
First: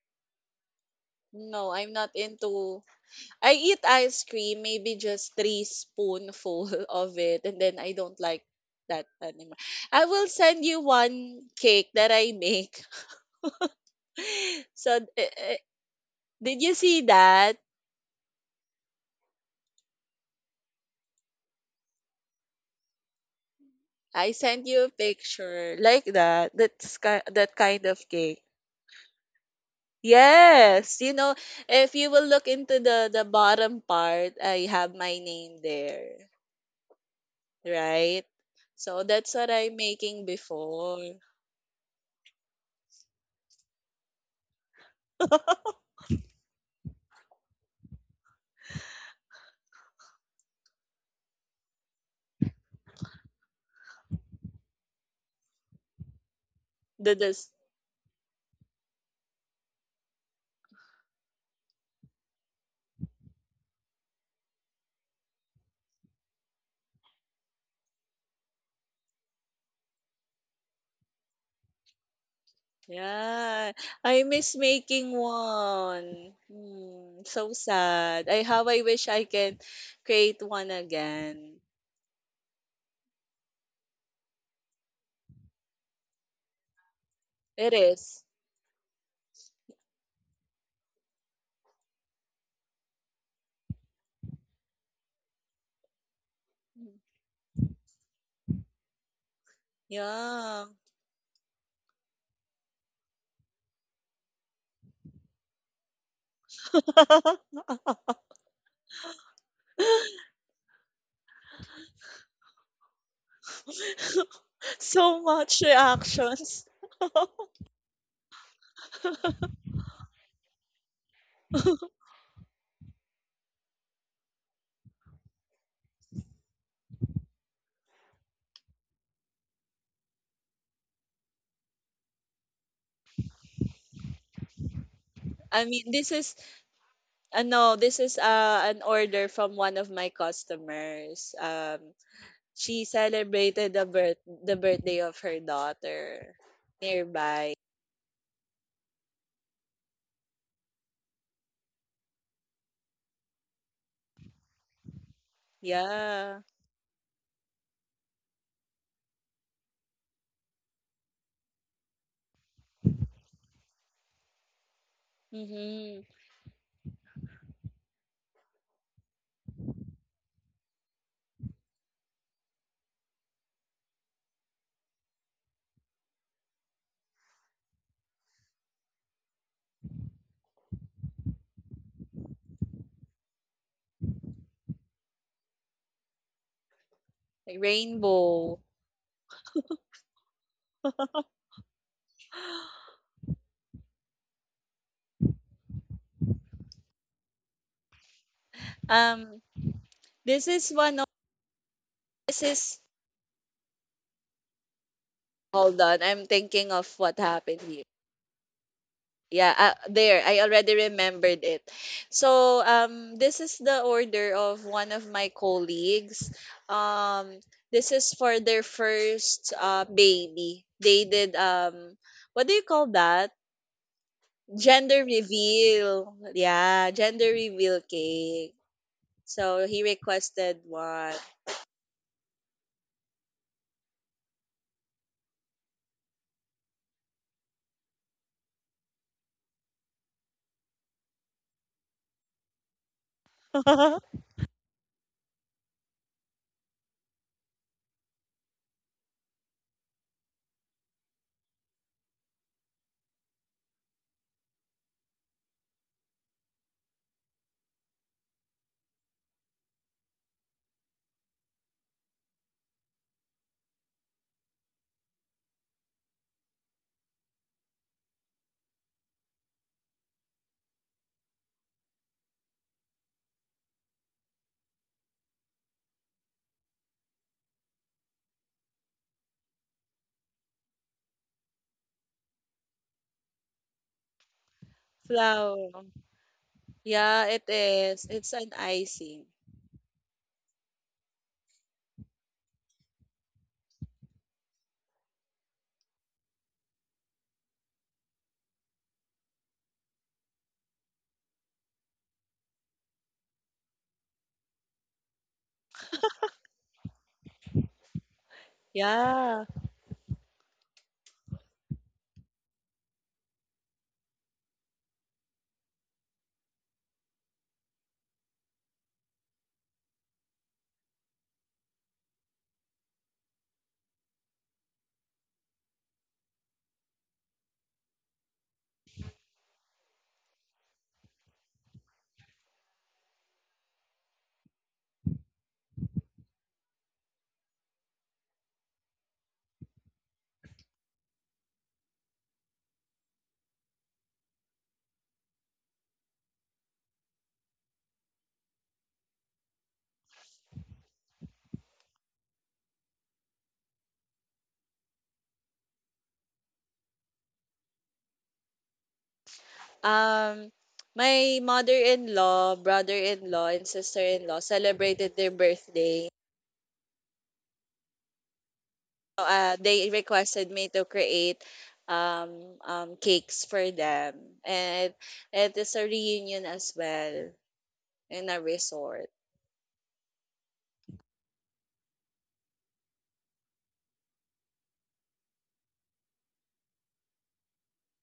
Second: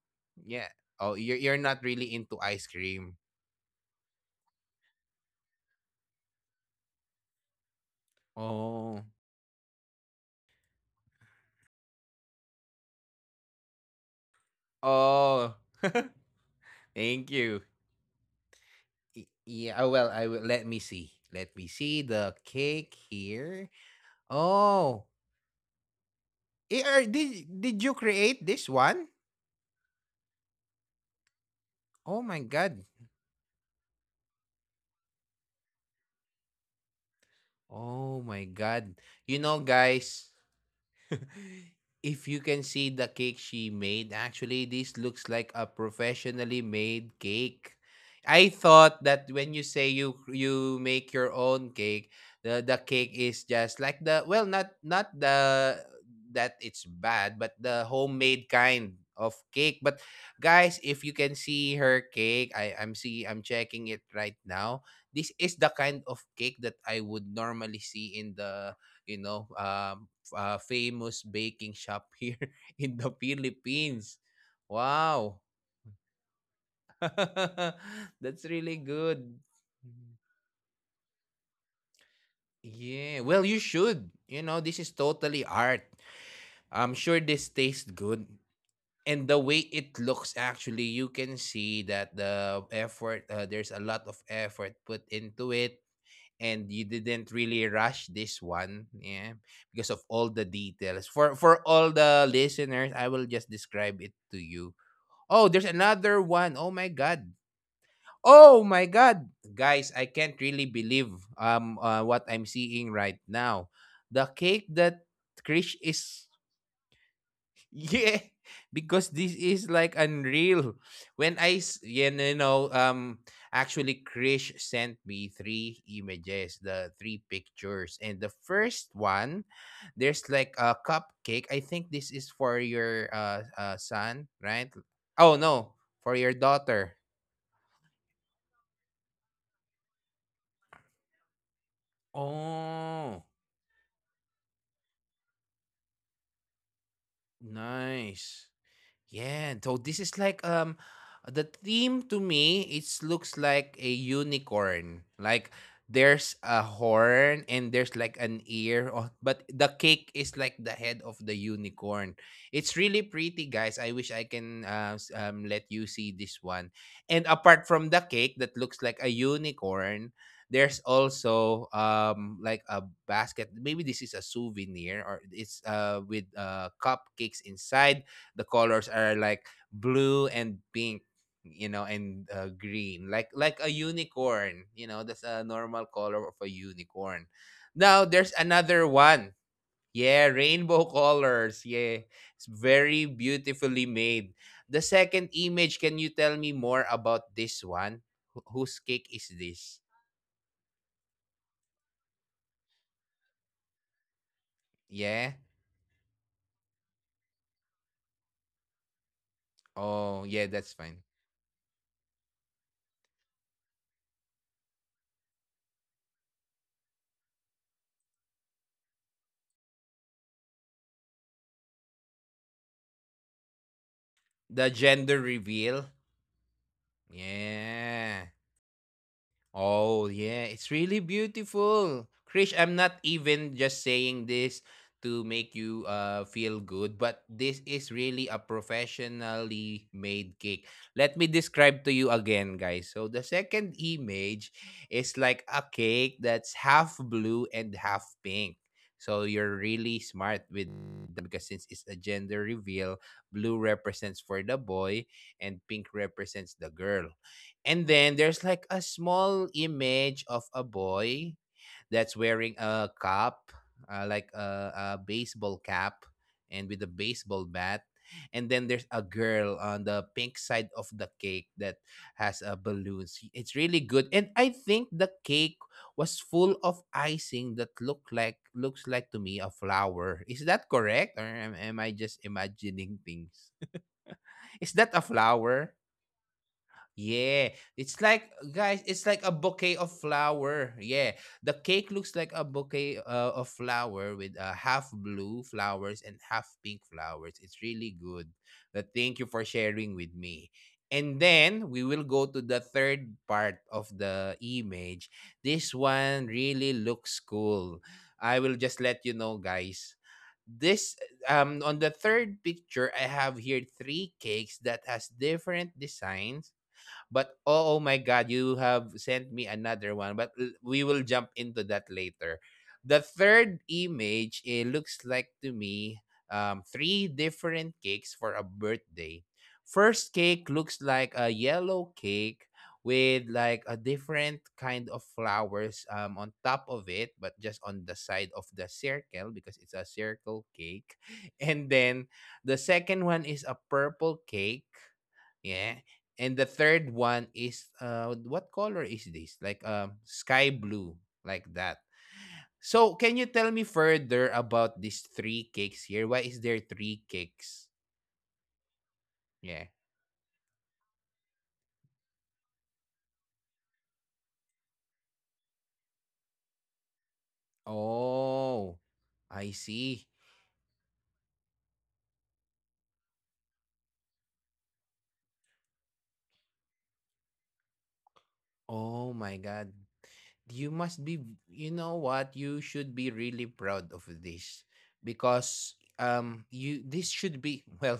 Speaker 1: Yeah. Oh, you're, you're
Speaker 2: No,
Speaker 1: not
Speaker 2: I'm not
Speaker 1: really into ice
Speaker 2: into.
Speaker 1: cream.
Speaker 2: I eat ice cream, maybe just three spoonful of it, and then I don't like that
Speaker 1: Oh.
Speaker 2: anymore. I will send you one cake that I make. So, eh, eh,
Speaker 1: Oh.
Speaker 2: did you see
Speaker 1: Thank
Speaker 2: that?
Speaker 1: you. Y- yeah. Oh, well, I will, let me see, let me see the cake here.
Speaker 2: I sent you a
Speaker 1: Oh.
Speaker 2: picture like that. That's
Speaker 1: A R,
Speaker 2: ki- that
Speaker 1: did
Speaker 2: kind of
Speaker 1: did you
Speaker 2: cake.
Speaker 1: create this one?
Speaker 2: Yes, you know, if you will
Speaker 1: Oh
Speaker 2: look
Speaker 1: my
Speaker 2: into
Speaker 1: god.
Speaker 2: the the bottom part, I have my name there. Right?
Speaker 1: Oh my
Speaker 2: So
Speaker 1: god.
Speaker 2: that's what
Speaker 1: You
Speaker 2: I'm
Speaker 1: know
Speaker 2: making
Speaker 1: guys,
Speaker 2: before.
Speaker 1: if you can see the cake she made, actually, this looks like a professionally made cake. I thought that when you say you you make your own cake, the the cake is just like the well, not not the that it's
Speaker 2: The this
Speaker 1: bad, but the homemade kind of cake. But guys, if you can see her cake, I I'm see I'm checking it right now. This is the kind of cake that I would normally see in the you know um uh, famous baking shop here in the
Speaker 2: Yeah. I
Speaker 1: Philippines.
Speaker 2: miss making
Speaker 1: Wow.
Speaker 2: one. Hmm, so sad. I
Speaker 1: That's
Speaker 2: how I
Speaker 1: really
Speaker 2: wish I
Speaker 1: good.
Speaker 2: can create one again.
Speaker 1: Yeah, well, you should. You know, this is totally art. I'm sure this
Speaker 2: It
Speaker 1: tastes
Speaker 2: is.
Speaker 1: good. And the way it looks, actually, you can see that the effort, uh, there's a lot of effort put into it. And you didn't really rush this one, yeah, because of all the
Speaker 2: Yeah.
Speaker 1: details. For for all the listeners, I will just describe it to you. Oh, there's another one. Oh my god. Oh my god. Guys, I can't really believe um uh, what I'm seeing right now. The cake that
Speaker 2: So much
Speaker 1: Krish is
Speaker 2: reactions.
Speaker 1: yeah, because this is like unreal. When I s- yeah, you know um actually Krish sent me three images, the three pictures. And the first one, there's like a cupcake. I think this is for your uh, uh son, right? Oh
Speaker 2: I
Speaker 1: no,
Speaker 2: mean,
Speaker 1: for
Speaker 2: this
Speaker 1: your
Speaker 2: is
Speaker 1: daughter.
Speaker 2: uh, no. this is uh, an order from one of my customers. Um, She
Speaker 1: Oh,
Speaker 2: celebrated the birth the birthday of her daughter nearby.
Speaker 1: nice. Yeah, so this is like um the theme to me it looks like a unicorn. Like there's
Speaker 2: Yeah.
Speaker 1: a horn and there's like an ear oh, but the cake is like the head of the unicorn. It's really pretty guys. I wish I can uh, s- um let you
Speaker 2: Mm-hmm.
Speaker 1: see this one. And apart from the cake that looks like a unicorn, there's also um like a basket. Maybe this is a souvenir or it's uh with uh cupcakes inside. The colors are like blue and pink, you know, and uh, green, like like a unicorn, you know, that's a normal color of a unicorn.
Speaker 2: Like
Speaker 1: Now there's
Speaker 2: Rainbow.
Speaker 1: another one. Yeah, rainbow colors, yeah, it's very beautifully made. The second image, can you tell me more about this one? Wh- whose cake is
Speaker 2: Um,
Speaker 1: this?
Speaker 2: this is one of, this is,
Speaker 1: Yeah.
Speaker 2: hold on. I'm thinking of what happened here. Yeah, uh,
Speaker 1: Oh
Speaker 2: there.
Speaker 1: yeah,
Speaker 2: I
Speaker 1: that's
Speaker 2: already
Speaker 1: fine.
Speaker 2: remembered it. So, um, this is the order of one of my colleagues. Um, this is for their first uh baby. They did, um, what do you call that?
Speaker 1: The
Speaker 2: Gender
Speaker 1: gender reveal.
Speaker 2: reveal. Yeah, gender reveal
Speaker 1: Yeah.
Speaker 2: cake. So he
Speaker 1: Oh, yeah, it's
Speaker 2: requested
Speaker 1: really
Speaker 2: one.
Speaker 1: beautiful. Krish, I'm not even just saying this to make you uh, feel good, but this is really a professionally made cake. Let me describe to you again, guys. So, the second image is like a cake that's half blue and half pink. So, you're really smart with that because since it's a gender reveal, blue represents for the boy and pink represents the girl. And then there's like a small image of a boy that's wearing a cap, uh, like a, a baseball cap, and with a baseball bat. And then there's a girl on the pink side of the cake that has a balloons. It's really good, and I think the cake was full of icing that looked like looks like to me a flower. Is that correct, or am, am I just imagining things? Is that a flower?
Speaker 2: Flower. Yeah,
Speaker 1: Yeah,
Speaker 2: it
Speaker 1: it's
Speaker 2: is.
Speaker 1: like
Speaker 2: It's an
Speaker 1: guys, it's like a
Speaker 2: icing.
Speaker 1: bouquet of flower. Yeah, the cake looks like a bouquet uh, of flower with uh, half blue flowers and half pink flowers. It's really good. But thank you for sharing with me. And then we will go to the third part of the image. This one really looks cool. I will just let you know,
Speaker 2: Yeah.
Speaker 1: guys. This um on the third picture, I have here three cakes that has different designs, but oh, oh my God, you have sent me another one. But l- we will jump into that later. The third image, it looks like to me um, three different cakes for a birthday. First cake looks like a yellow cake with like a different kind of flowers um, on top of it, but just on the side of the circle because it's a circle cake. And then the second one is a purple cake. Yeah. And the third one is uh what color is this? Like um sky blue, like that. So can you tell me further about these three cakes here? Why is there three cakes? Yeah.
Speaker 2: Um my mother-in-law, brother-in-law, and sister-in-law celebrated their birthday.
Speaker 1: Oh,
Speaker 2: So,
Speaker 1: I
Speaker 2: Uh, they
Speaker 1: see.
Speaker 2: requested me to create, um, um, cakes for them. And it is a reunion as well in a resort.
Speaker 1: Oh my god. You must be, you know what, you should be really proud of this because um you this should be well,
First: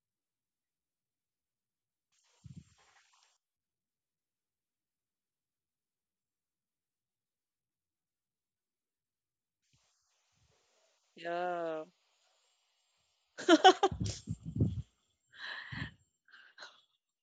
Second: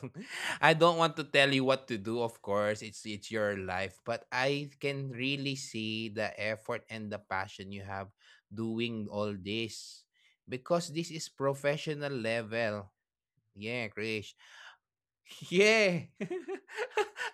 Speaker 1: I don't want to tell you what to do, of course it's it's your life, but I can really see the effort and the passion you have doing all this because this is
Speaker 2: Yeah.
Speaker 1: professional level. Yeah. Yeah.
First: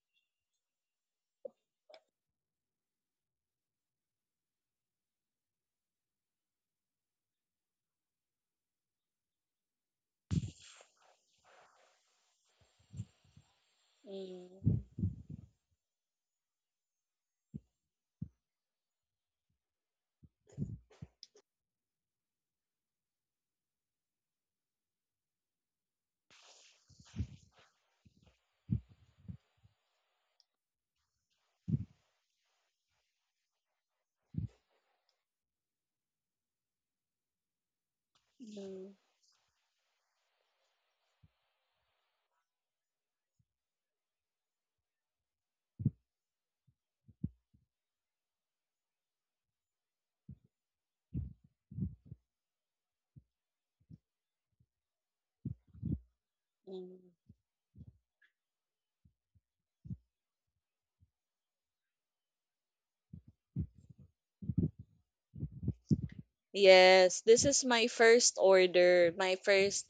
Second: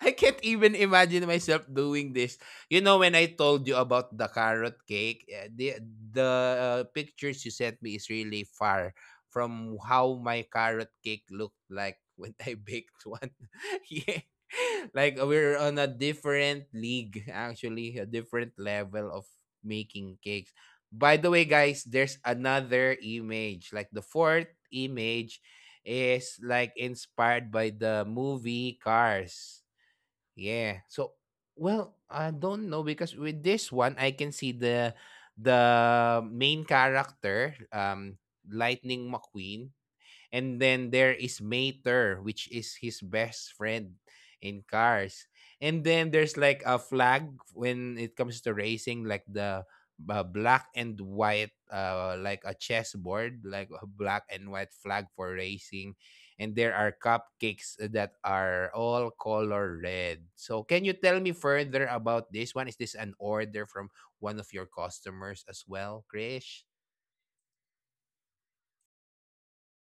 Speaker 1: I can't even imagine myself doing this. You know when I told you about the carrot cake, eh, the the uh, pictures you sent me is really far from how my carrot cake looked like when I baked one. Yeah.
Speaker 2: Mm.
Speaker 1: Like we're on a different league, actually, a different level of making cakes. By the way, guys, there's another image, like the fourth image is like inspired by the movie Cars. Yeah. So well, I don't know because with this one I can see the the main character um
Speaker 2: Mm,
Speaker 1: Lightning McQueen, and then there is Mater, which is his best friend in cars. And then there's like a flag when it comes to racing, like the uh, black and white, uh, like a chessboard, like a black and white flag for racing. And there are
Speaker 2: mm.
Speaker 1: cupcakes that are all color red. So, can you tell me further about this one? Is this an order from one of your customers as well, Krish?
Speaker 2: Yes, this is my first order, my first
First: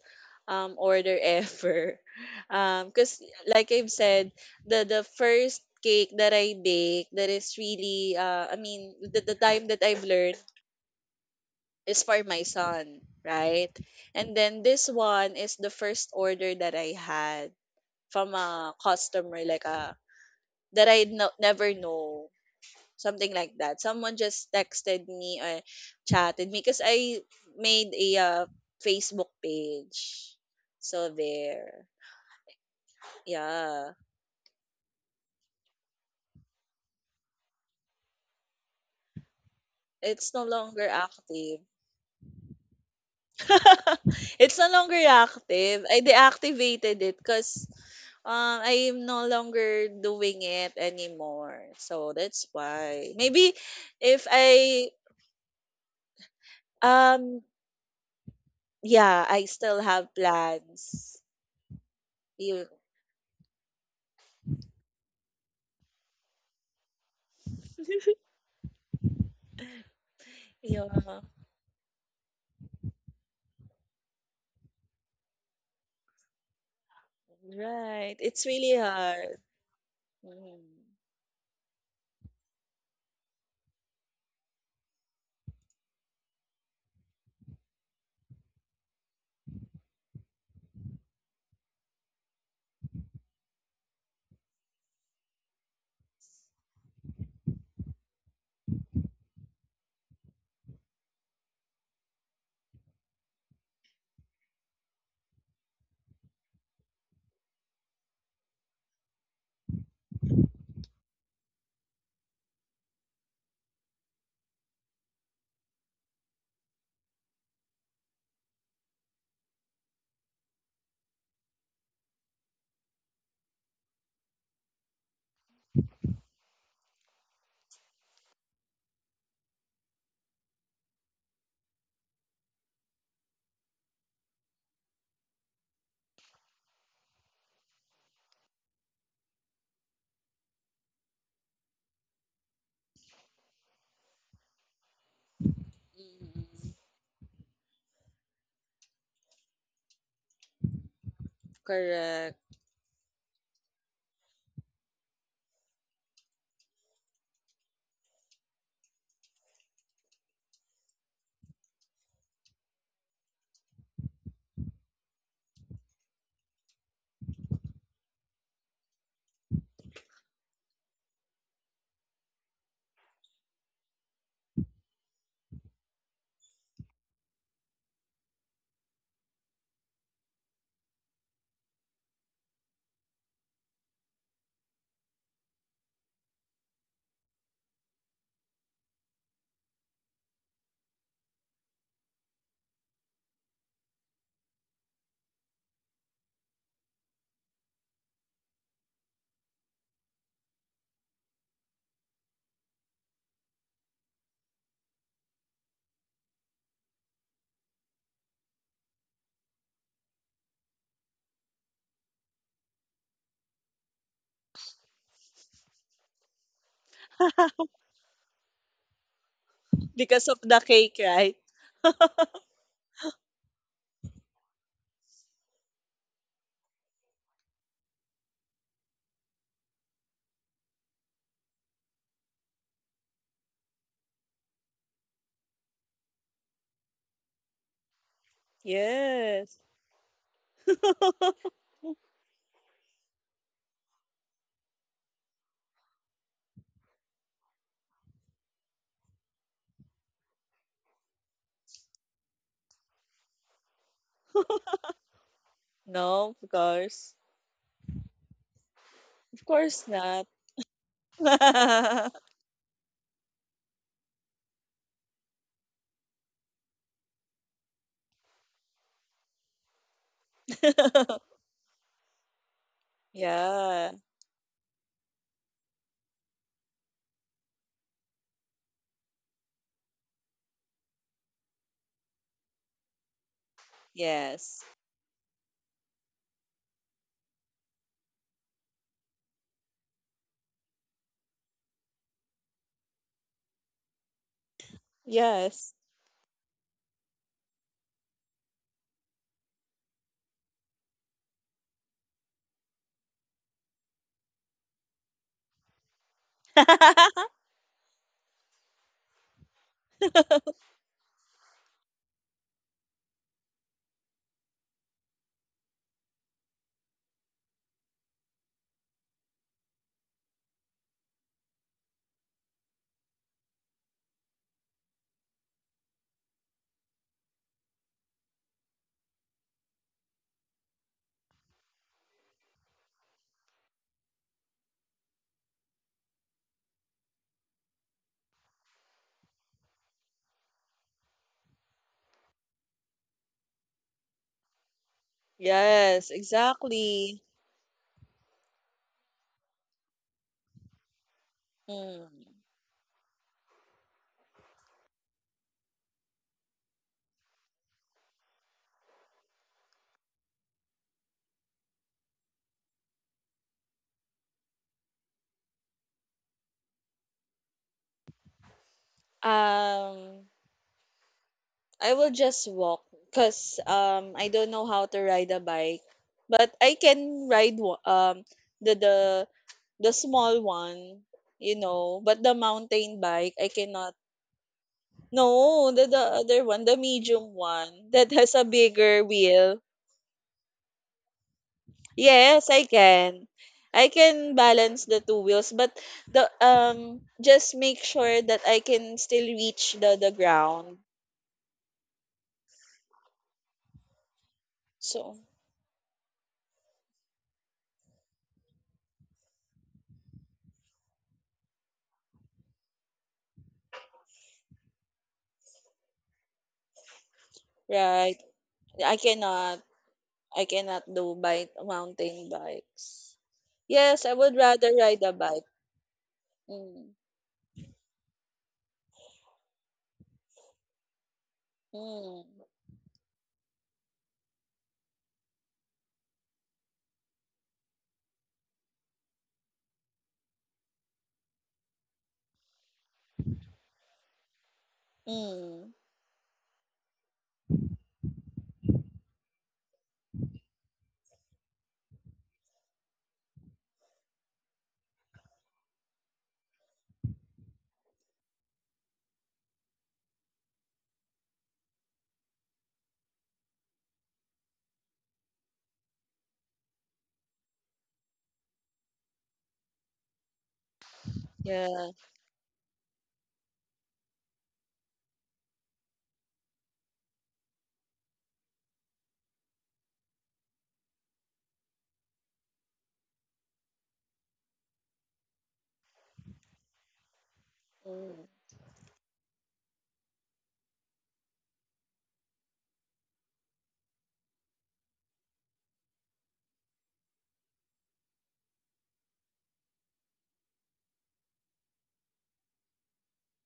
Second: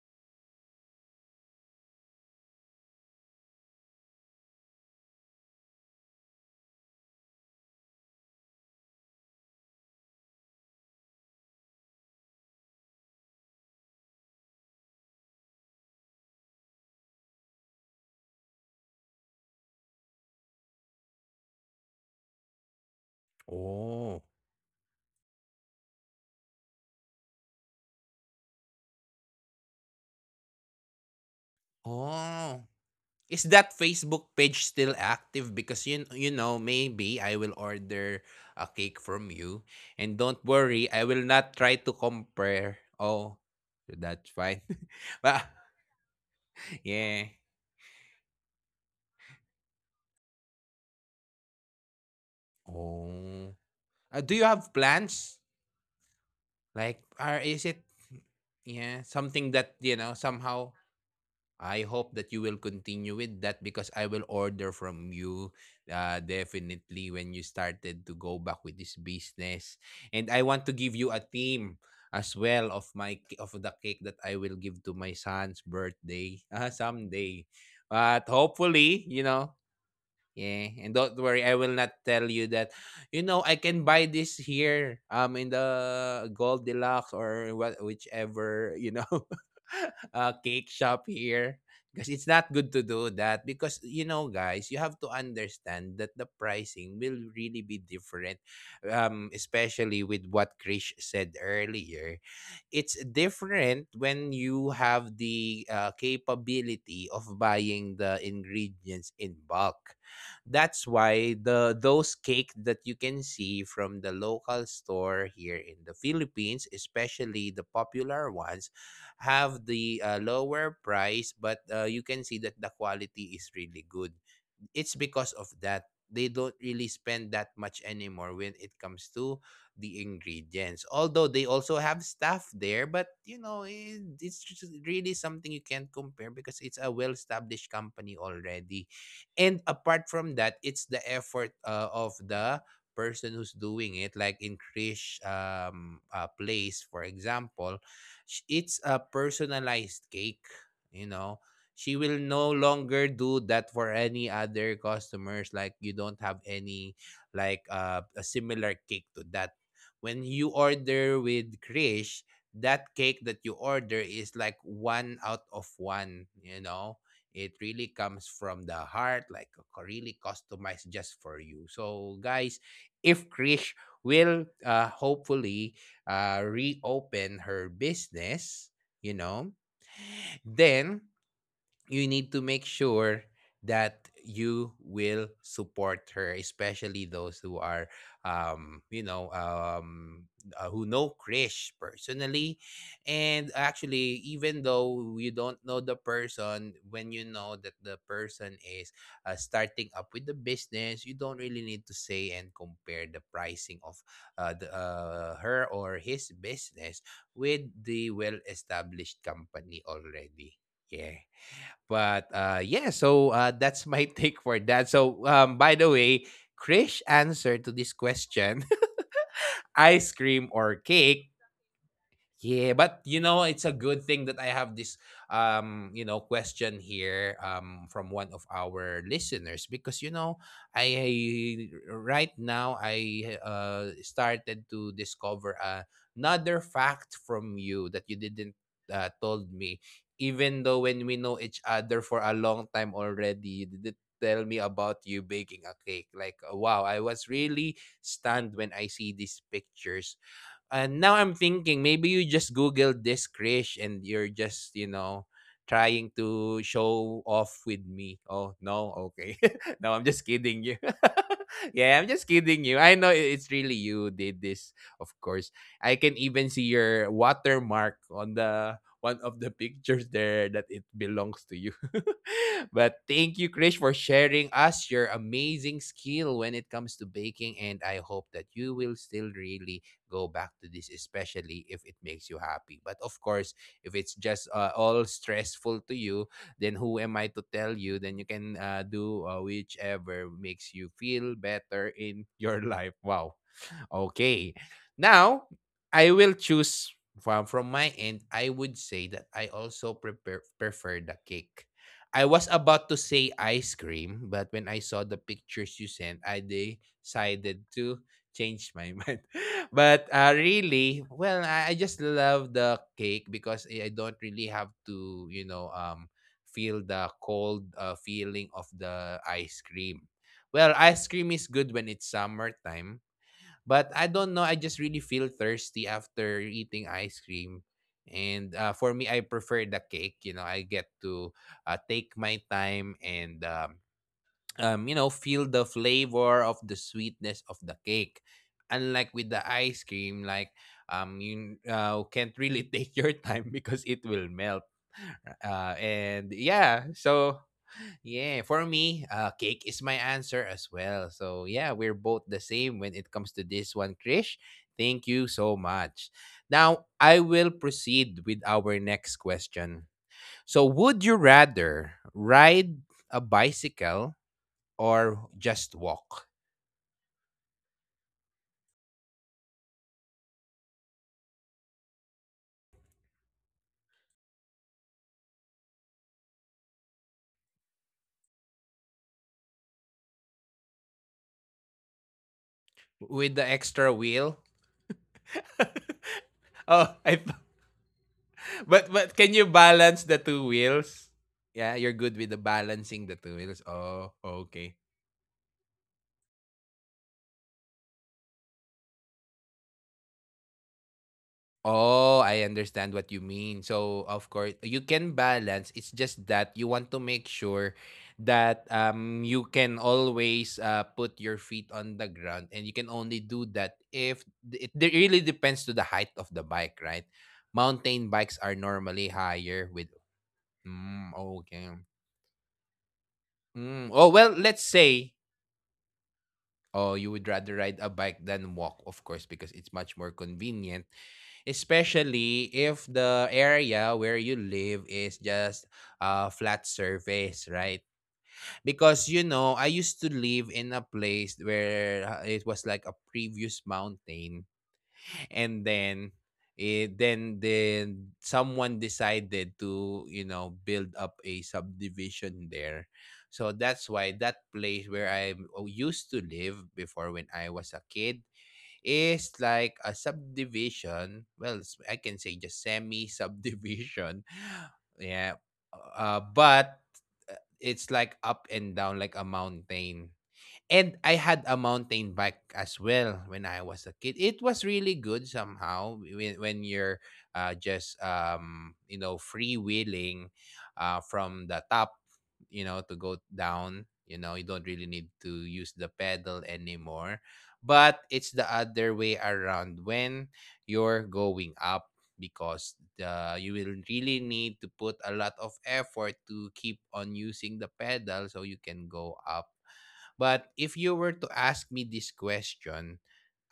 Speaker 2: um order ever. Um, cause like I've said, the the first cake that I bake that is really uh I mean the, the time that I've learned is for my son, right? And then this one is the first order that I had from a customer, like a, that I no, never know. Something like that. Someone
Speaker 1: Oh.
Speaker 2: just texted me or chatted me because I made a uh, Facebook page. So there.
Speaker 1: Oh. Is that
Speaker 2: Yeah.
Speaker 1: Facebook page still active? Because you you know, maybe I will order a cake from you. And
Speaker 2: It's
Speaker 1: don't
Speaker 2: no
Speaker 1: worry,
Speaker 2: longer
Speaker 1: I will not
Speaker 2: active.
Speaker 1: try to compare. Oh, that's
Speaker 2: It's
Speaker 1: fine.
Speaker 2: no longer
Speaker 1: But
Speaker 2: active. I deactivated it
Speaker 1: yeah.
Speaker 2: because um, I am no longer doing it anymore. So that's why.
Speaker 1: Oh.
Speaker 2: Maybe
Speaker 1: Uh,
Speaker 2: if
Speaker 1: do you have
Speaker 2: I
Speaker 1: plans? Like, or
Speaker 2: um
Speaker 1: is it yeah,
Speaker 2: yeah, I
Speaker 1: something that,
Speaker 2: still
Speaker 1: you know,
Speaker 2: have
Speaker 1: somehow
Speaker 2: plans.
Speaker 1: I hope that you will
Speaker 2: You
Speaker 1: continue with that because I will order from you, uh, definitely when you started to go back with this business. And I want to give you a
Speaker 2: yeah.
Speaker 1: theme as well of my of the cake that I will give to my son's birthday uh, someday.
Speaker 2: Right.
Speaker 1: But
Speaker 2: It's really
Speaker 1: hopefully, you
Speaker 2: hard.
Speaker 1: know,
Speaker 2: Mhm.
Speaker 1: yeah, and don't worry, I will not tell you that. You know, I can buy this here, um, in the Gold Deluxe or what, whichever, you know, uh, cake shop here. Because it's not good to do that. Because you know, guys, you have to understand that the pricing will really be different, um, especially with what Krish said earlier. It's different when you have the uh, capability of buying the ingredients in bulk. That's why the those cake that you can see from the local store here in the Philippines, especially the popular ones, have the uh, lower price, but uh, you can see that the quality is really good. It's because of that they don't really spend that much anymore when it comes to the ingredients. Although they also have staff there, but you know it, it's just really something you can't compare because it's a well established company already. And apart from that, it's the effort uh, of the person who's doing it, like in Krish um uh,
Speaker 2: Mm.
Speaker 1: place for example. Sh- it's a personalized cake, you know. She will no
Speaker 2: Correct.
Speaker 1: longer do that for any other customers. Like you don't have any like uh, a similar cake to that when you order with Krish. That cake that you order is like one out of one, you know. It really comes from the heart, like c- really customized just for you. So guys, if Krish will uh, hopefully uh, reopen her business, you know, then you need to make sure that you will support her, especially those who are um you know um uh, who know Krish personally. And actually, even though you don't know the person, when you know that the person is uh, starting up with the business, you don't really need to say and compare the pricing of uh, the, uh, her or his business with the well established company already. Yeah. But uh, yeah, so uh, that's my take for that. So um, by the way, Krish, answer to this question, ice
Speaker 2: Because
Speaker 1: cream
Speaker 2: of the
Speaker 1: or
Speaker 2: cake,
Speaker 1: cake,
Speaker 2: right?
Speaker 1: yeah, but you know, it's a good thing that I have this um, you know, question here um from one of our listeners because you know, I right now I uh started to discover uh, another fact from you that you didn't uh,
Speaker 2: Yes.
Speaker 1: told me even though when we know each other for a long time already, you didn't tell me about you baking a cake. Like, wow, I was really stunned when I see these pictures, and now I'm thinking maybe you just googled this, Krish, and you're just, you know, trying
Speaker 2: No, of
Speaker 1: to
Speaker 2: course.
Speaker 1: show off with me. Oh, no. Okay.
Speaker 2: Of course
Speaker 1: No, I'm
Speaker 2: not.
Speaker 1: just kidding you. Yeah, I'm just kidding you. I know i- it's really you did this, of course. I can even see your watermark on the one of the pictures there that it belongs to you. But thank you, Krish,
Speaker 2: Yeah.
Speaker 1: for sharing us your amazing skill when it comes to baking. And I hope that you will still really go back to this, especially if it makes you happy. But of course, if it's just
Speaker 2: Yes.
Speaker 1: uh, all stressful to you, then who am I to tell you? Then you can uh, do uh, whichever makes you feel better in your life. Wow. Okay. Now,
Speaker 2: Yes.
Speaker 1: I will choose from, from my end. I would say that I also prepare, prefer the cake. I was about to say ice cream, but when I saw the pictures you sent, I decided to change my mind. But uh, really, well, I, I just love the cake because I I don't really have to, you know, um, feel the cold uh, feeling of the ice cream. Well, ice cream is good when it's summertime. But I don't know, I just really feel thirsty after eating ice cream. And uh, for me, I prefer the cake. You know, I get to uh, take my time and, um, um, you know, feel the flavor of the sweetness of the cake. Unlike with the ice cream, like, um, you uh, can't really take your time because it will melt. Uh,
Speaker 2: Yes,
Speaker 1: and yeah, so
Speaker 2: exactly.
Speaker 1: yeah, for me, uh, cake is my answer as well. So yeah, we're both
Speaker 2: Mm.
Speaker 1: the same when it comes to this one, Krish. Thank you so much. Now I will proceed with our next question. So would you rather ride a bicycle or just walk
Speaker 2: Um I will just walk because um I don't know how to ride a bike, but I can ride wa- um the the the small one, you know. But the mountain
Speaker 1: with
Speaker 2: bike,
Speaker 1: the
Speaker 2: I
Speaker 1: extra
Speaker 2: cannot.
Speaker 1: wheel?
Speaker 2: No, the the other one, the
Speaker 1: Oh, I th-
Speaker 2: medium one that has a
Speaker 1: but
Speaker 2: bigger
Speaker 1: but can you
Speaker 2: wheel.
Speaker 1: balance the two wheels? Yeah, you're good with the
Speaker 2: Yes, I
Speaker 1: balancing the
Speaker 2: can.
Speaker 1: two wheels.
Speaker 2: I
Speaker 1: Oh,
Speaker 2: can
Speaker 1: okay.
Speaker 2: balance the two wheels, but the um just make sure that I can still reach the the ground.
Speaker 1: Oh, I understand what you mean. So, of course, you can
Speaker 2: So
Speaker 1: balance. It's just that you want to make sure that um, you can always uh, put your feet on the ground, and you can only do that if it de- really depends to the height of the bike, right? Mountain
Speaker 2: right,
Speaker 1: bikes are
Speaker 2: I
Speaker 1: normally
Speaker 2: cannot.
Speaker 1: higher with.
Speaker 2: I cannot do
Speaker 1: Mm,
Speaker 2: bike
Speaker 1: okay.
Speaker 2: mountain bikes.
Speaker 1: Mm,
Speaker 2: Yes, I
Speaker 1: oh
Speaker 2: would
Speaker 1: well, let's
Speaker 2: rather ride a
Speaker 1: say.
Speaker 2: bike. Mm.
Speaker 1: Oh, you would rather ride a bike than walk, of course, because it's much more convenient,
Speaker 2: Mm.
Speaker 1: especially if the area where you live is just a flat surface, right? Because you know, I used to live in a place where uh, it was like a previous mountain, and
Speaker 2: Mm.
Speaker 1: then it then then someone decided to, you know, build up a subdivision there, so that's why that place where i oh, used to live before when I was a kid is like a subdivision. Well, s- I can say just semi subdivision. Yeah. Uh, but uh, it's like up and down like a mountain. And I had a
Speaker 2: Yeah.
Speaker 1: mountain bike as well when I was a kid. It was really good somehow when, when you're uh, just um, you know, freewheeling uh, from the top, you know, to go down. You know, you don't really need to use the pedal anymore. But
Speaker 2: Mm.
Speaker 1: it's the other way around when you're going up because the you will really need to put a lot of effort to keep on using the pedal so you can go up. But if you were to ask me this question,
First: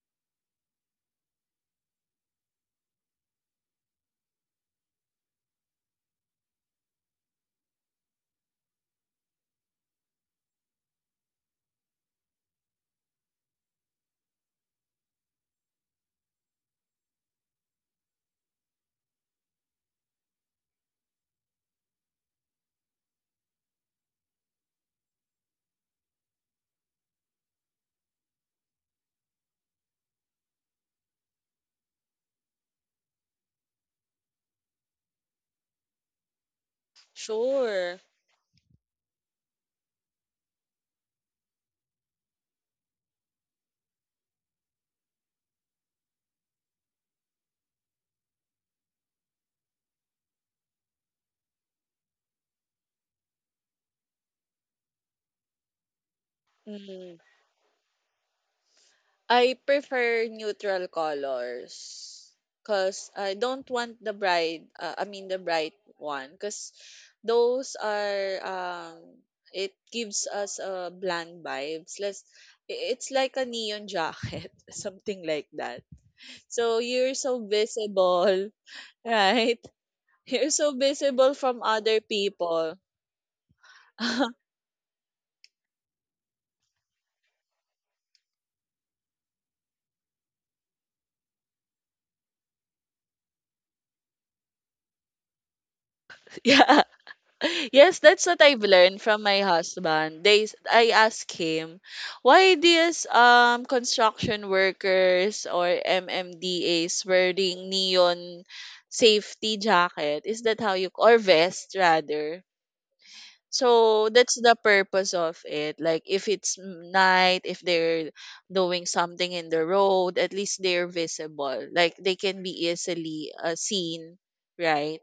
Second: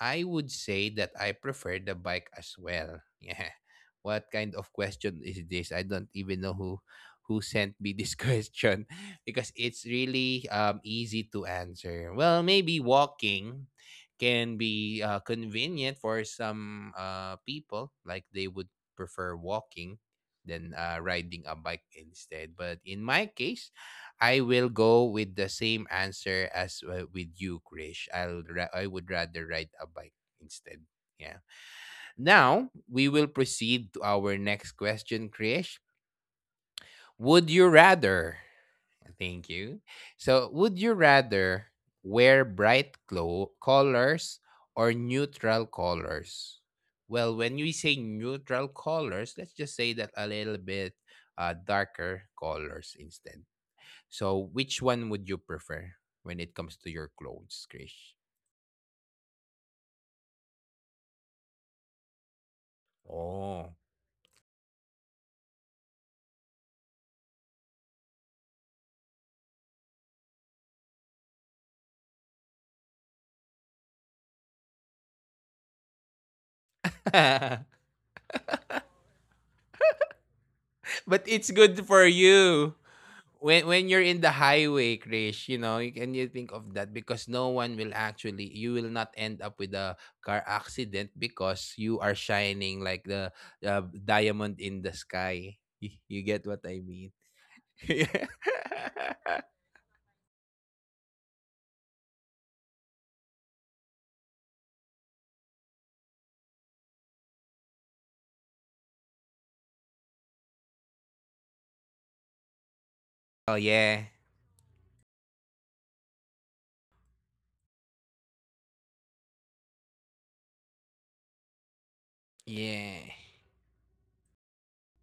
Speaker 1: I would say that I prefer the bike as well. Yeah. What kind of question is this? I don't even know who who sent me this question because it's really um easy to answer. Well, maybe walking can be uh, convenient for some uh people, like they would prefer walking than uh, riding a bike instead. But in my case, I will go with the same answer as uh, with you, Krish. I'll ra- I would rather ride a bike instead. Yeah. Now we will proceed to our next question, Krish. Would
Speaker 2: Sure.
Speaker 1: you rather? Thank you. So, would you rather wear bright clo- colors or neutral colors? Well, when we say neutral colors, let's just say that a little bit uh, darker colors instead. So, which one would you prefer when it comes to your
Speaker 2: Mm.
Speaker 1: clothes, Krish?
Speaker 2: I prefer neutral colors because I don't
Speaker 1: Oh.
Speaker 2: want the bright, uh, I mean the bright one, because those are, um, it gives us a bland vibes. Let's, i- it's like a neon jacket, something like that. So you're so
Speaker 1: But
Speaker 2: visible, right? You're so visible
Speaker 1: it's
Speaker 2: from
Speaker 1: good
Speaker 2: other
Speaker 1: for you.
Speaker 2: people.
Speaker 1: When when you're in the highway, Krish, you know, you can you think of that because no one will actually you will not end up with a car accident because you are shining like the uh, diamond in the sky. You, you get what I
Speaker 2: Yeah.
Speaker 1: mean?
Speaker 2: Yes, that's what I've learned from my husband. They s- I asked him, why these um construction workers or M M D As wearing neon safety jacket? Is that how you, or vest rather?
Speaker 1: Oh yeah.
Speaker 2: So that's the purpose of it. Like if it's m- night, if they're doing something in the road, at least they're visible. Like they can be
Speaker 1: Yeah.
Speaker 2: easily uh, seen, right?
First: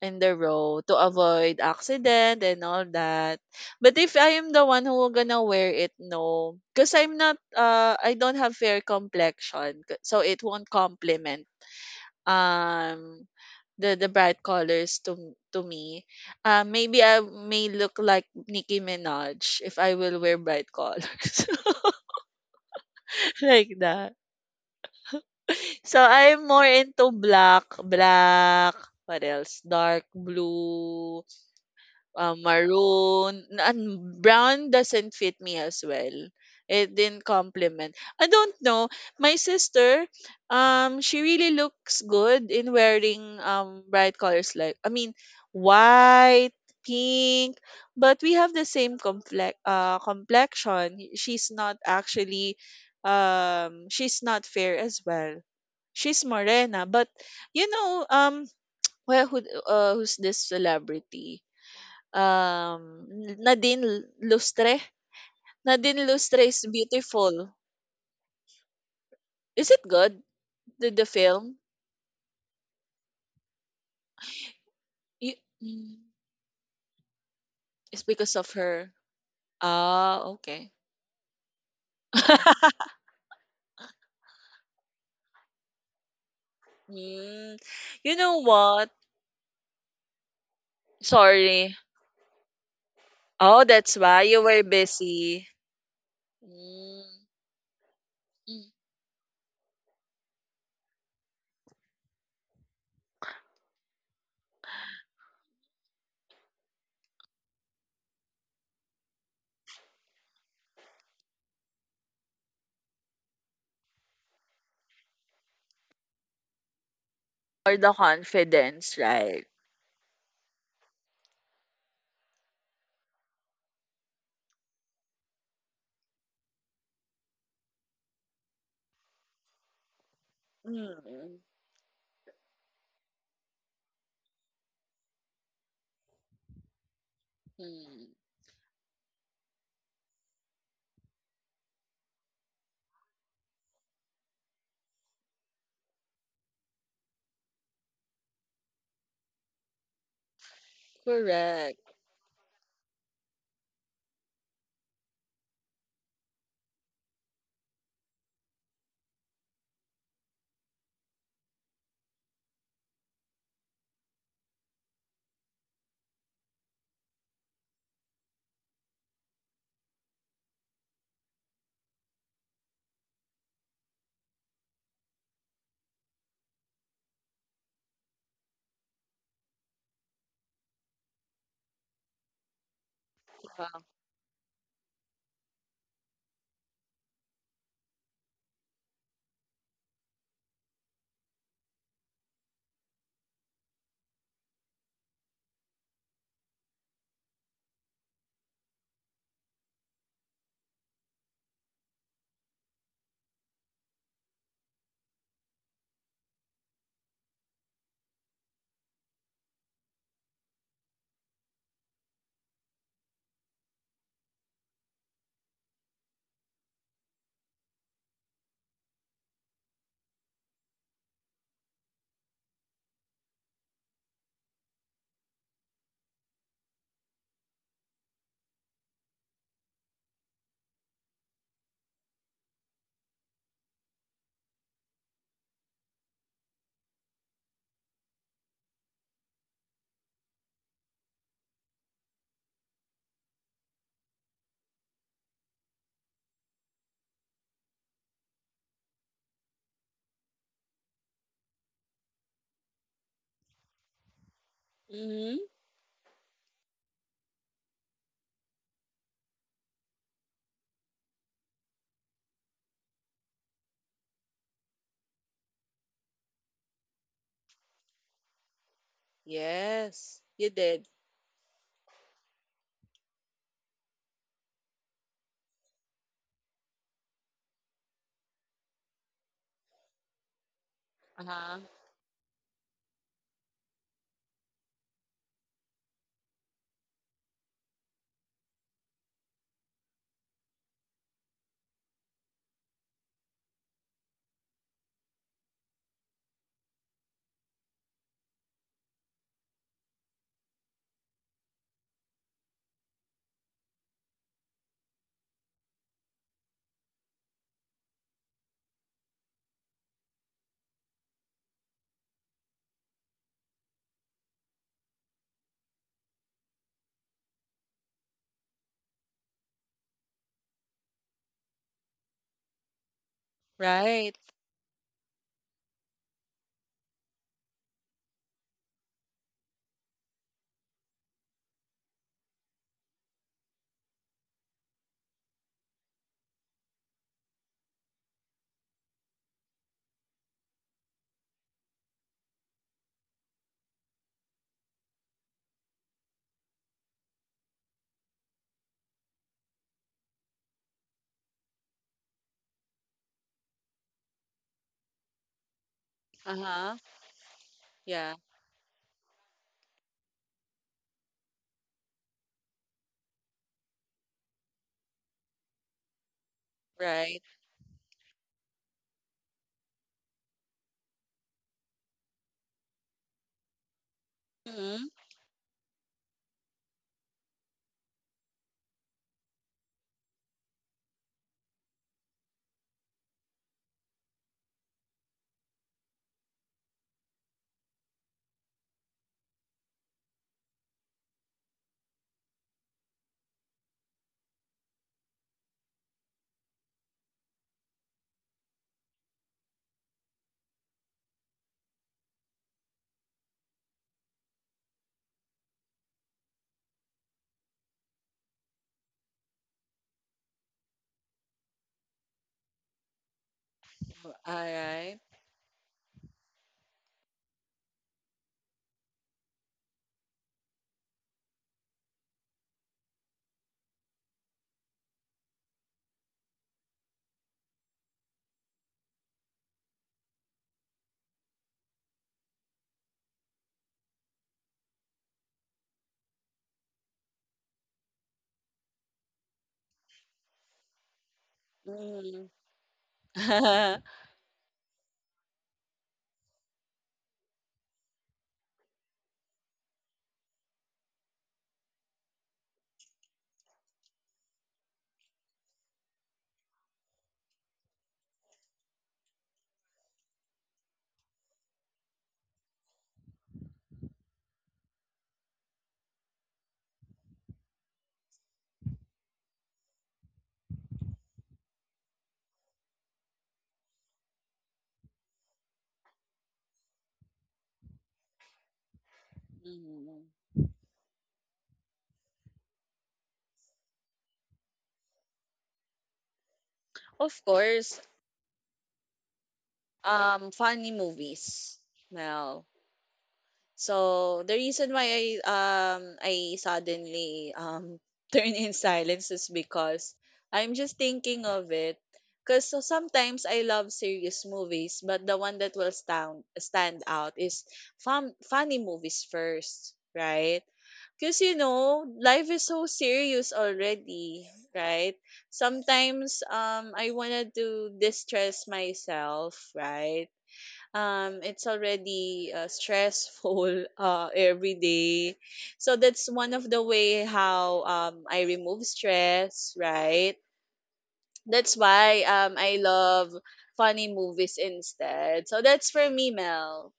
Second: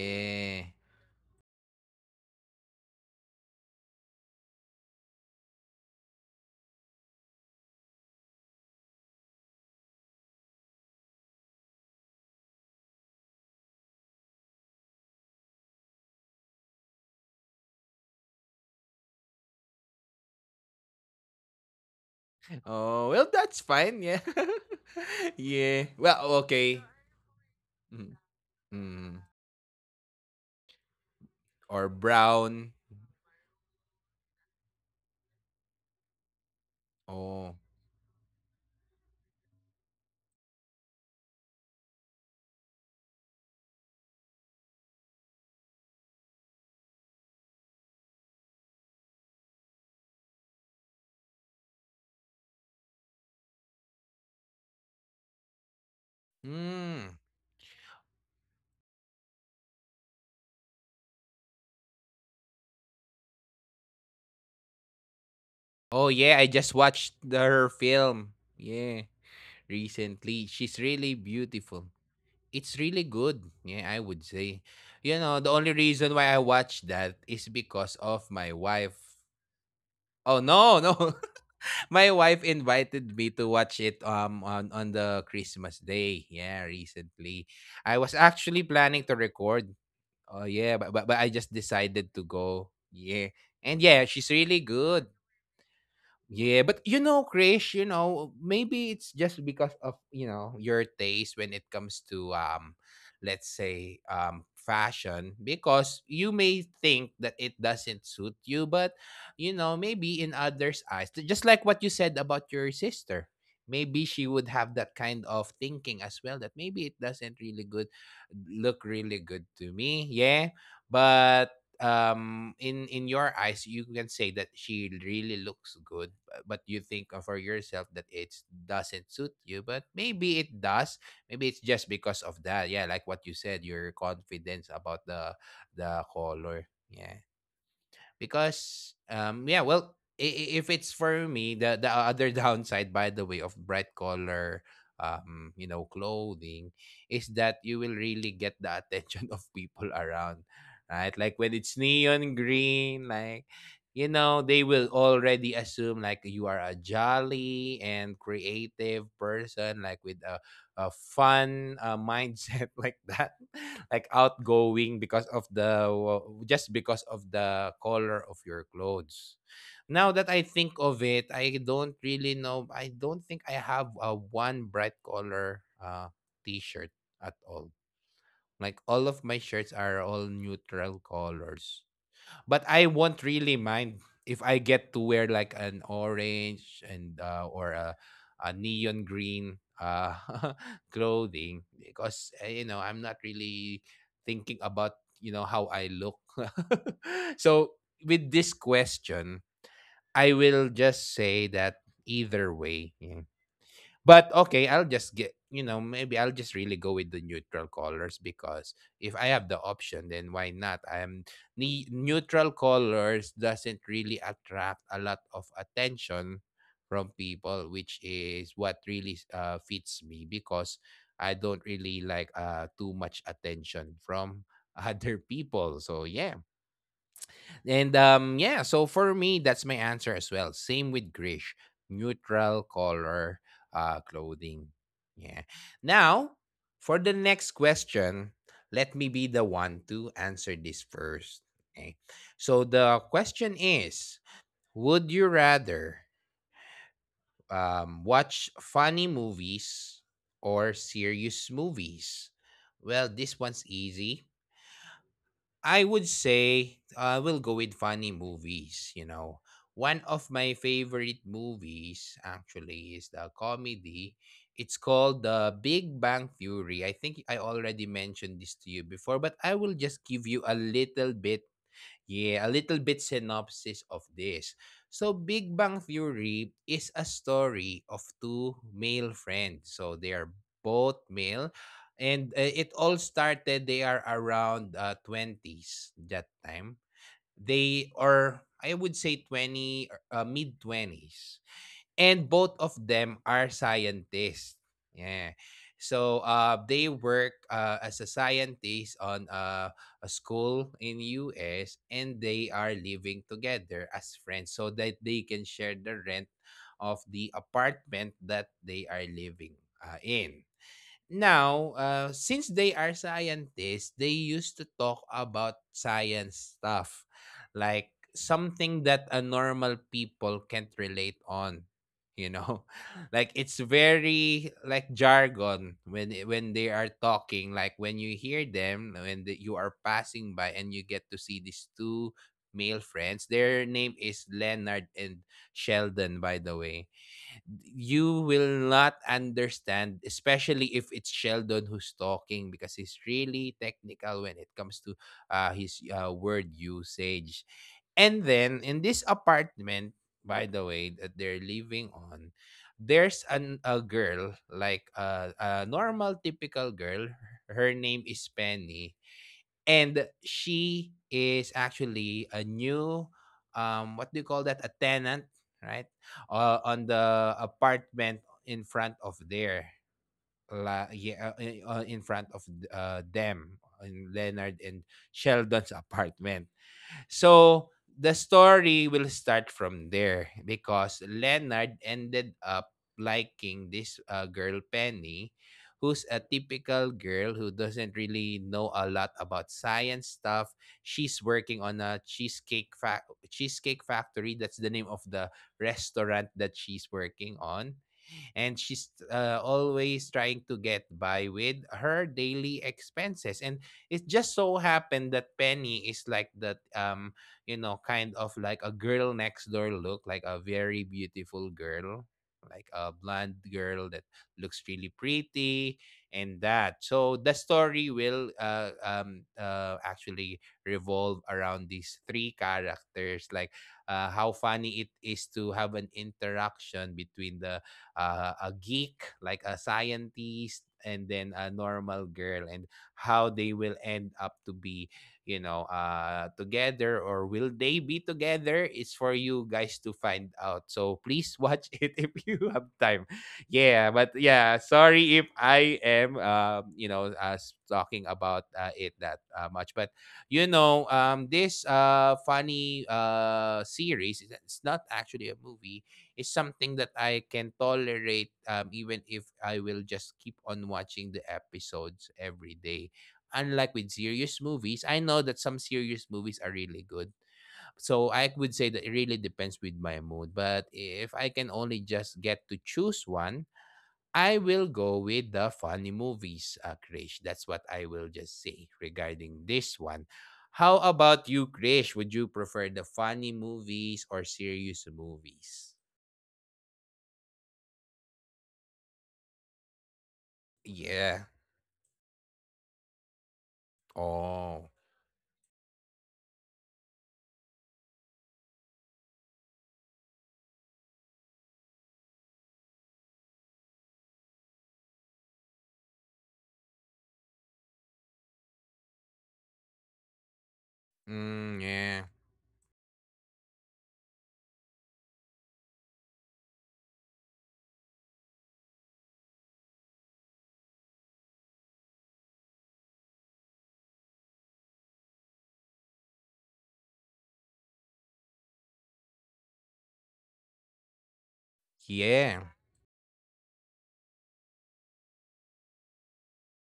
Speaker 2: In the road, to avoid accident and all that. But if I am the one who gonna wear it, no, because I'm not. Uh, I don't have fair complexion, c- so it won't complement. Um, the the bright colors to to me. Uh, maybe I may look like Nicki Minaj if I will wear bright colors
Speaker 1: Oh, well, that's
Speaker 2: like
Speaker 1: fine.
Speaker 2: that.
Speaker 1: Yeah. yeah.
Speaker 2: So
Speaker 1: Well,
Speaker 2: I'm more
Speaker 1: okay.
Speaker 2: into black,
Speaker 1: Mm.
Speaker 2: black.
Speaker 1: Mm.
Speaker 2: What else? Dark blue.
Speaker 1: Or
Speaker 2: Um,
Speaker 1: brown.
Speaker 2: maroon, n- and brown doesn't fit me as well. It didn't
Speaker 1: Oh.
Speaker 2: complement. I don't know. My sister, um, she really looks good in wearing um bright colors, like I mean white, pink, but we have the same complex uh complexion. She's not actually um she's not fair as well. She's morena, but
Speaker 1: Mm.
Speaker 2: you know um well who uh, who's this celebrity? Um, Nadine Lustre.
Speaker 1: Oh,
Speaker 2: Nadine
Speaker 1: yeah.
Speaker 2: Lustre
Speaker 1: I
Speaker 2: is
Speaker 1: just watched the-
Speaker 2: beautiful.
Speaker 1: her film. Yeah.
Speaker 2: Is it good?
Speaker 1: Recently. She's
Speaker 2: The, the
Speaker 1: really
Speaker 2: film?
Speaker 1: beautiful. It's really good. Yeah, I would say. You
Speaker 2: You,
Speaker 1: know, the only
Speaker 2: mm,
Speaker 1: reason why I watched that is because
Speaker 2: it's
Speaker 1: of
Speaker 2: because
Speaker 1: my
Speaker 2: of her.
Speaker 1: wife.
Speaker 2: Ah,
Speaker 1: Oh,
Speaker 2: okay.
Speaker 1: no, no. My wife invited me to watch it um on on the Christmas day. Yeah, recently.
Speaker 2: Mm,
Speaker 1: I was
Speaker 2: you know
Speaker 1: actually
Speaker 2: what?
Speaker 1: planning to record. Oh yeah, but but, but I just
Speaker 2: Sorry.
Speaker 1: decided to go. Yeah.
Speaker 2: Oh,
Speaker 1: And
Speaker 2: that's
Speaker 1: yeah,
Speaker 2: why
Speaker 1: she's
Speaker 2: you
Speaker 1: really
Speaker 2: were
Speaker 1: good.
Speaker 2: busy.
Speaker 1: Yeah, but you
Speaker 2: Mm.
Speaker 1: know, Krish, you know,
Speaker 2: Mm.
Speaker 1: maybe it's just because of, you know, your taste when it comes to um let's say um fashion because you may think that it doesn't suit you, but you know, maybe in others' eyes, t- just like what you said about your sister, maybe she would have that kind of thinking as well that maybe it doesn't
Speaker 2: Or
Speaker 1: really
Speaker 2: the
Speaker 1: good
Speaker 2: confidence,
Speaker 1: look really
Speaker 2: right?
Speaker 1: good to me. Yeah. But um in in your eyes you can say that she really looks good bu- but you think of for yourself that it doesn't suit you but maybe it does,
Speaker 2: Mm.
Speaker 1: maybe it's just because of that, yeah, like what you said, your confidence about the the color, yeah,
Speaker 2: Mm.
Speaker 1: because um yeah, well, i- i- if it's for me the the other downside by the way of bright color um you know clothing is that you will really get the attention of people around, right, like when
Speaker 2: Correct.
Speaker 1: it's neon green, like, you know, they will already assume like you are a jolly and creative person like with a, a fun uh, mindset like that, like outgoing because of the just because of the color of your clothes. Now that I think of it, I don't really know. I don't think I have a one bright color uh t-shirt at all. Like all of my shirts are all neutral colors. But I won't really
Speaker 2: Yeah.
Speaker 1: mind if I get to wear like an orange and uh, or a, a neon green uh, clothing because uh, you know I'm not really thinking about, you know, how I look. So with this question, I will just say that either way, yeah, but okay, I'll just get, you know, maybe I'll just really go with the neutral colors because if I have the option, then why not? I'm ne- neutral colors doesn't really attract a lot of attention from people, which is what really uh, fits me because I don't really like uh, too much attention from other people. So yeah, and um yeah, so for me that's my answer as well. Same with Grish. Neutral color uh clothing. Yeah. Now, for the next question, let me be the one to answer this first. Okay. So the question is, would you rather um watch funny movies or serious movies? Well, this one's easy.
Speaker 2: Mm-hmm.
Speaker 1: I would say I will go with funny movies, you know. One of my favorite movies actually is the comedy. It's called The Big Bang Theory. I think I already mentioned this to you before, but I will
Speaker 2: Yes,
Speaker 1: just
Speaker 2: you
Speaker 1: give you a
Speaker 2: did.
Speaker 1: little bit. Yeah, a little bit synopsis of this. So Big Bang Theory is a story of two male friends. So they are both
Speaker 2: Uh-huh.
Speaker 1: male and uh, it all started they are around uh, twenties that time. They are I would say twenty or, uh, mid twenties. And both of them are scientists. Yeah. So uh, they work uh, as a scientist on uh, a school in U S and they are living together as friends so that they can share the rent of the apartment that they are living uh, in. Now, uh, since they are scientists, they used to talk about science stuff, like something that a normal people can't relate on. You know, like it's
Speaker 2: Right.
Speaker 1: very like jargon when they- when they are talking. Like when you hear them, when the, you are passing by and you get to see these two male friends. Their name is Leonard and Sheldon, by the way, you will not understand, especially if it's Sheldon who's talking, because he's really technical when it comes to uh, his uh, word usage. And then in this apartment, by the way, that they're living on, there's an, a girl, like uh, a normal,
Speaker 2: Uh-huh.
Speaker 1: typical girl. Her name
Speaker 2: Yeah,
Speaker 1: is Penny and she is actually a new um what do you call that, a tenant, right, uh, on
Speaker 2: right.
Speaker 1: the apartment in front of there. la, yeah, uh, in uh, front of uh, them, in Leonard
Speaker 2: Mm-hmm.
Speaker 1: and Sheldon's apartment. So the story will start from there because Leonard ended up liking this uh, girl, Penny, who's a typical girl who doesn't really know a lot about science stuff. She's working on a cheesecake fa- cheesecake factory. That's the name of the restaurant that she's working on, and she's uh, always trying to get by with her daily expenses. And it just so happened that Penny is like that, um you know kind of like a girl next door, look like a very beautiful girl, like a blonde girl that looks really
Speaker 2: Alright.
Speaker 1: pretty. And that so the story will uh, um uh, actually revolve around these three characters, like uh, how funny it is to have an interaction between the uh, a geek, like a scientist, and then a normal girl, and how they will end up to be, you know, uh, together, or will they be together, is for you guys to find out. So please watch it if
Speaker 2: Mm-hmm.
Speaker 1: you have time. Yeah, but yeah, sorry if I am, um, you know, uh, s- talking about uh, it that uh, much, but you know um this uh funny uh series, it's it's not actually a movie, is something that I can tolerate, um, even if I will just keep on watching the episodes every day. Unlike with serious movies, I know that some serious movies are really good. So I would say that it really depends with my mood. But if I can only just get to choose one, I will go with the funny movies, uh, Krish. That's what I will just say regarding this
Speaker 2: Hmm.
Speaker 1: one. How about you, Krish? Would you prefer the funny movies or serious movies?
Speaker 2: Of course, um, funny
Speaker 1: Yeah.
Speaker 2: movies. Well, so the
Speaker 1: Oh.
Speaker 2: reason why I um I suddenly um turn in silence is because I'm just thinking of it. Cause so sometimes I love serious movies, but the one that will stand stand out is fun funny movies first, right? Because, you
Speaker 1: Mm,
Speaker 2: know,
Speaker 1: yeah.
Speaker 2: life is so serious already, right? Sometimes um, I wanted to distress myself, right? Um, it's already uh, stressful uh, every day. So that's one of the way how um, I remove stress, right? That's why um,
Speaker 1: Yeah.
Speaker 2: I love funny movies instead. So that's for me, Mel.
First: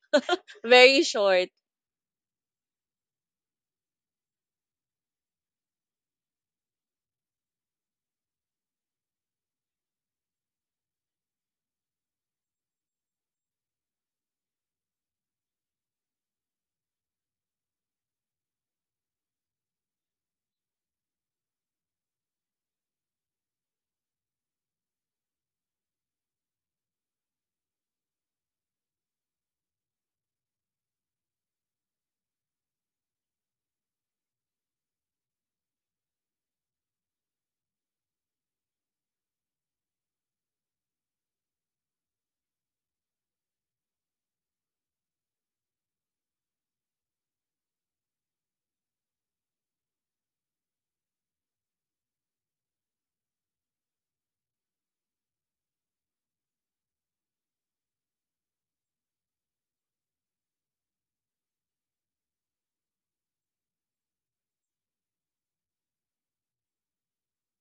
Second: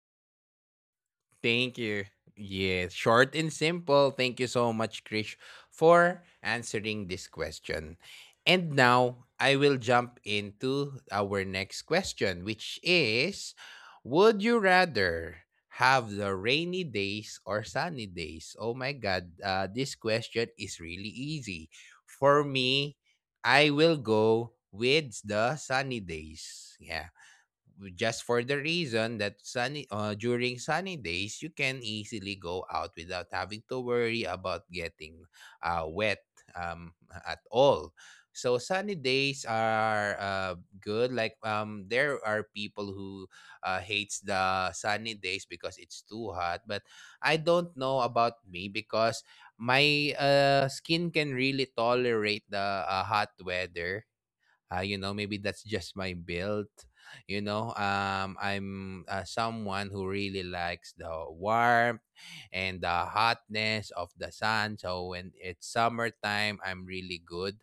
Speaker 2: Very short.
Speaker 1: Thank you. Yeah. Short and simple. Thank you so much, Krish, for answering this question. And now I will jump into our next question, which is, would you rather have the rainy days or sunny days? Oh my God. Uh, this question is really easy. For me, I will go with the sunny days. Yeah. Just for the reason that sunny uh, during sunny days you can easily go out without having to worry about getting uh, wet um, at all. So sunny days are uh, good. Like, um, there are people who uh, hates the sunny days because it's too hot, but I don't know about me, because my uh, skin can really tolerate the uh, hot weather. Uh, you know, maybe that's just my build. You know, um I'm uh, someone who really likes the warmth and the hotness of the sun, so when it's summertime I'm really good.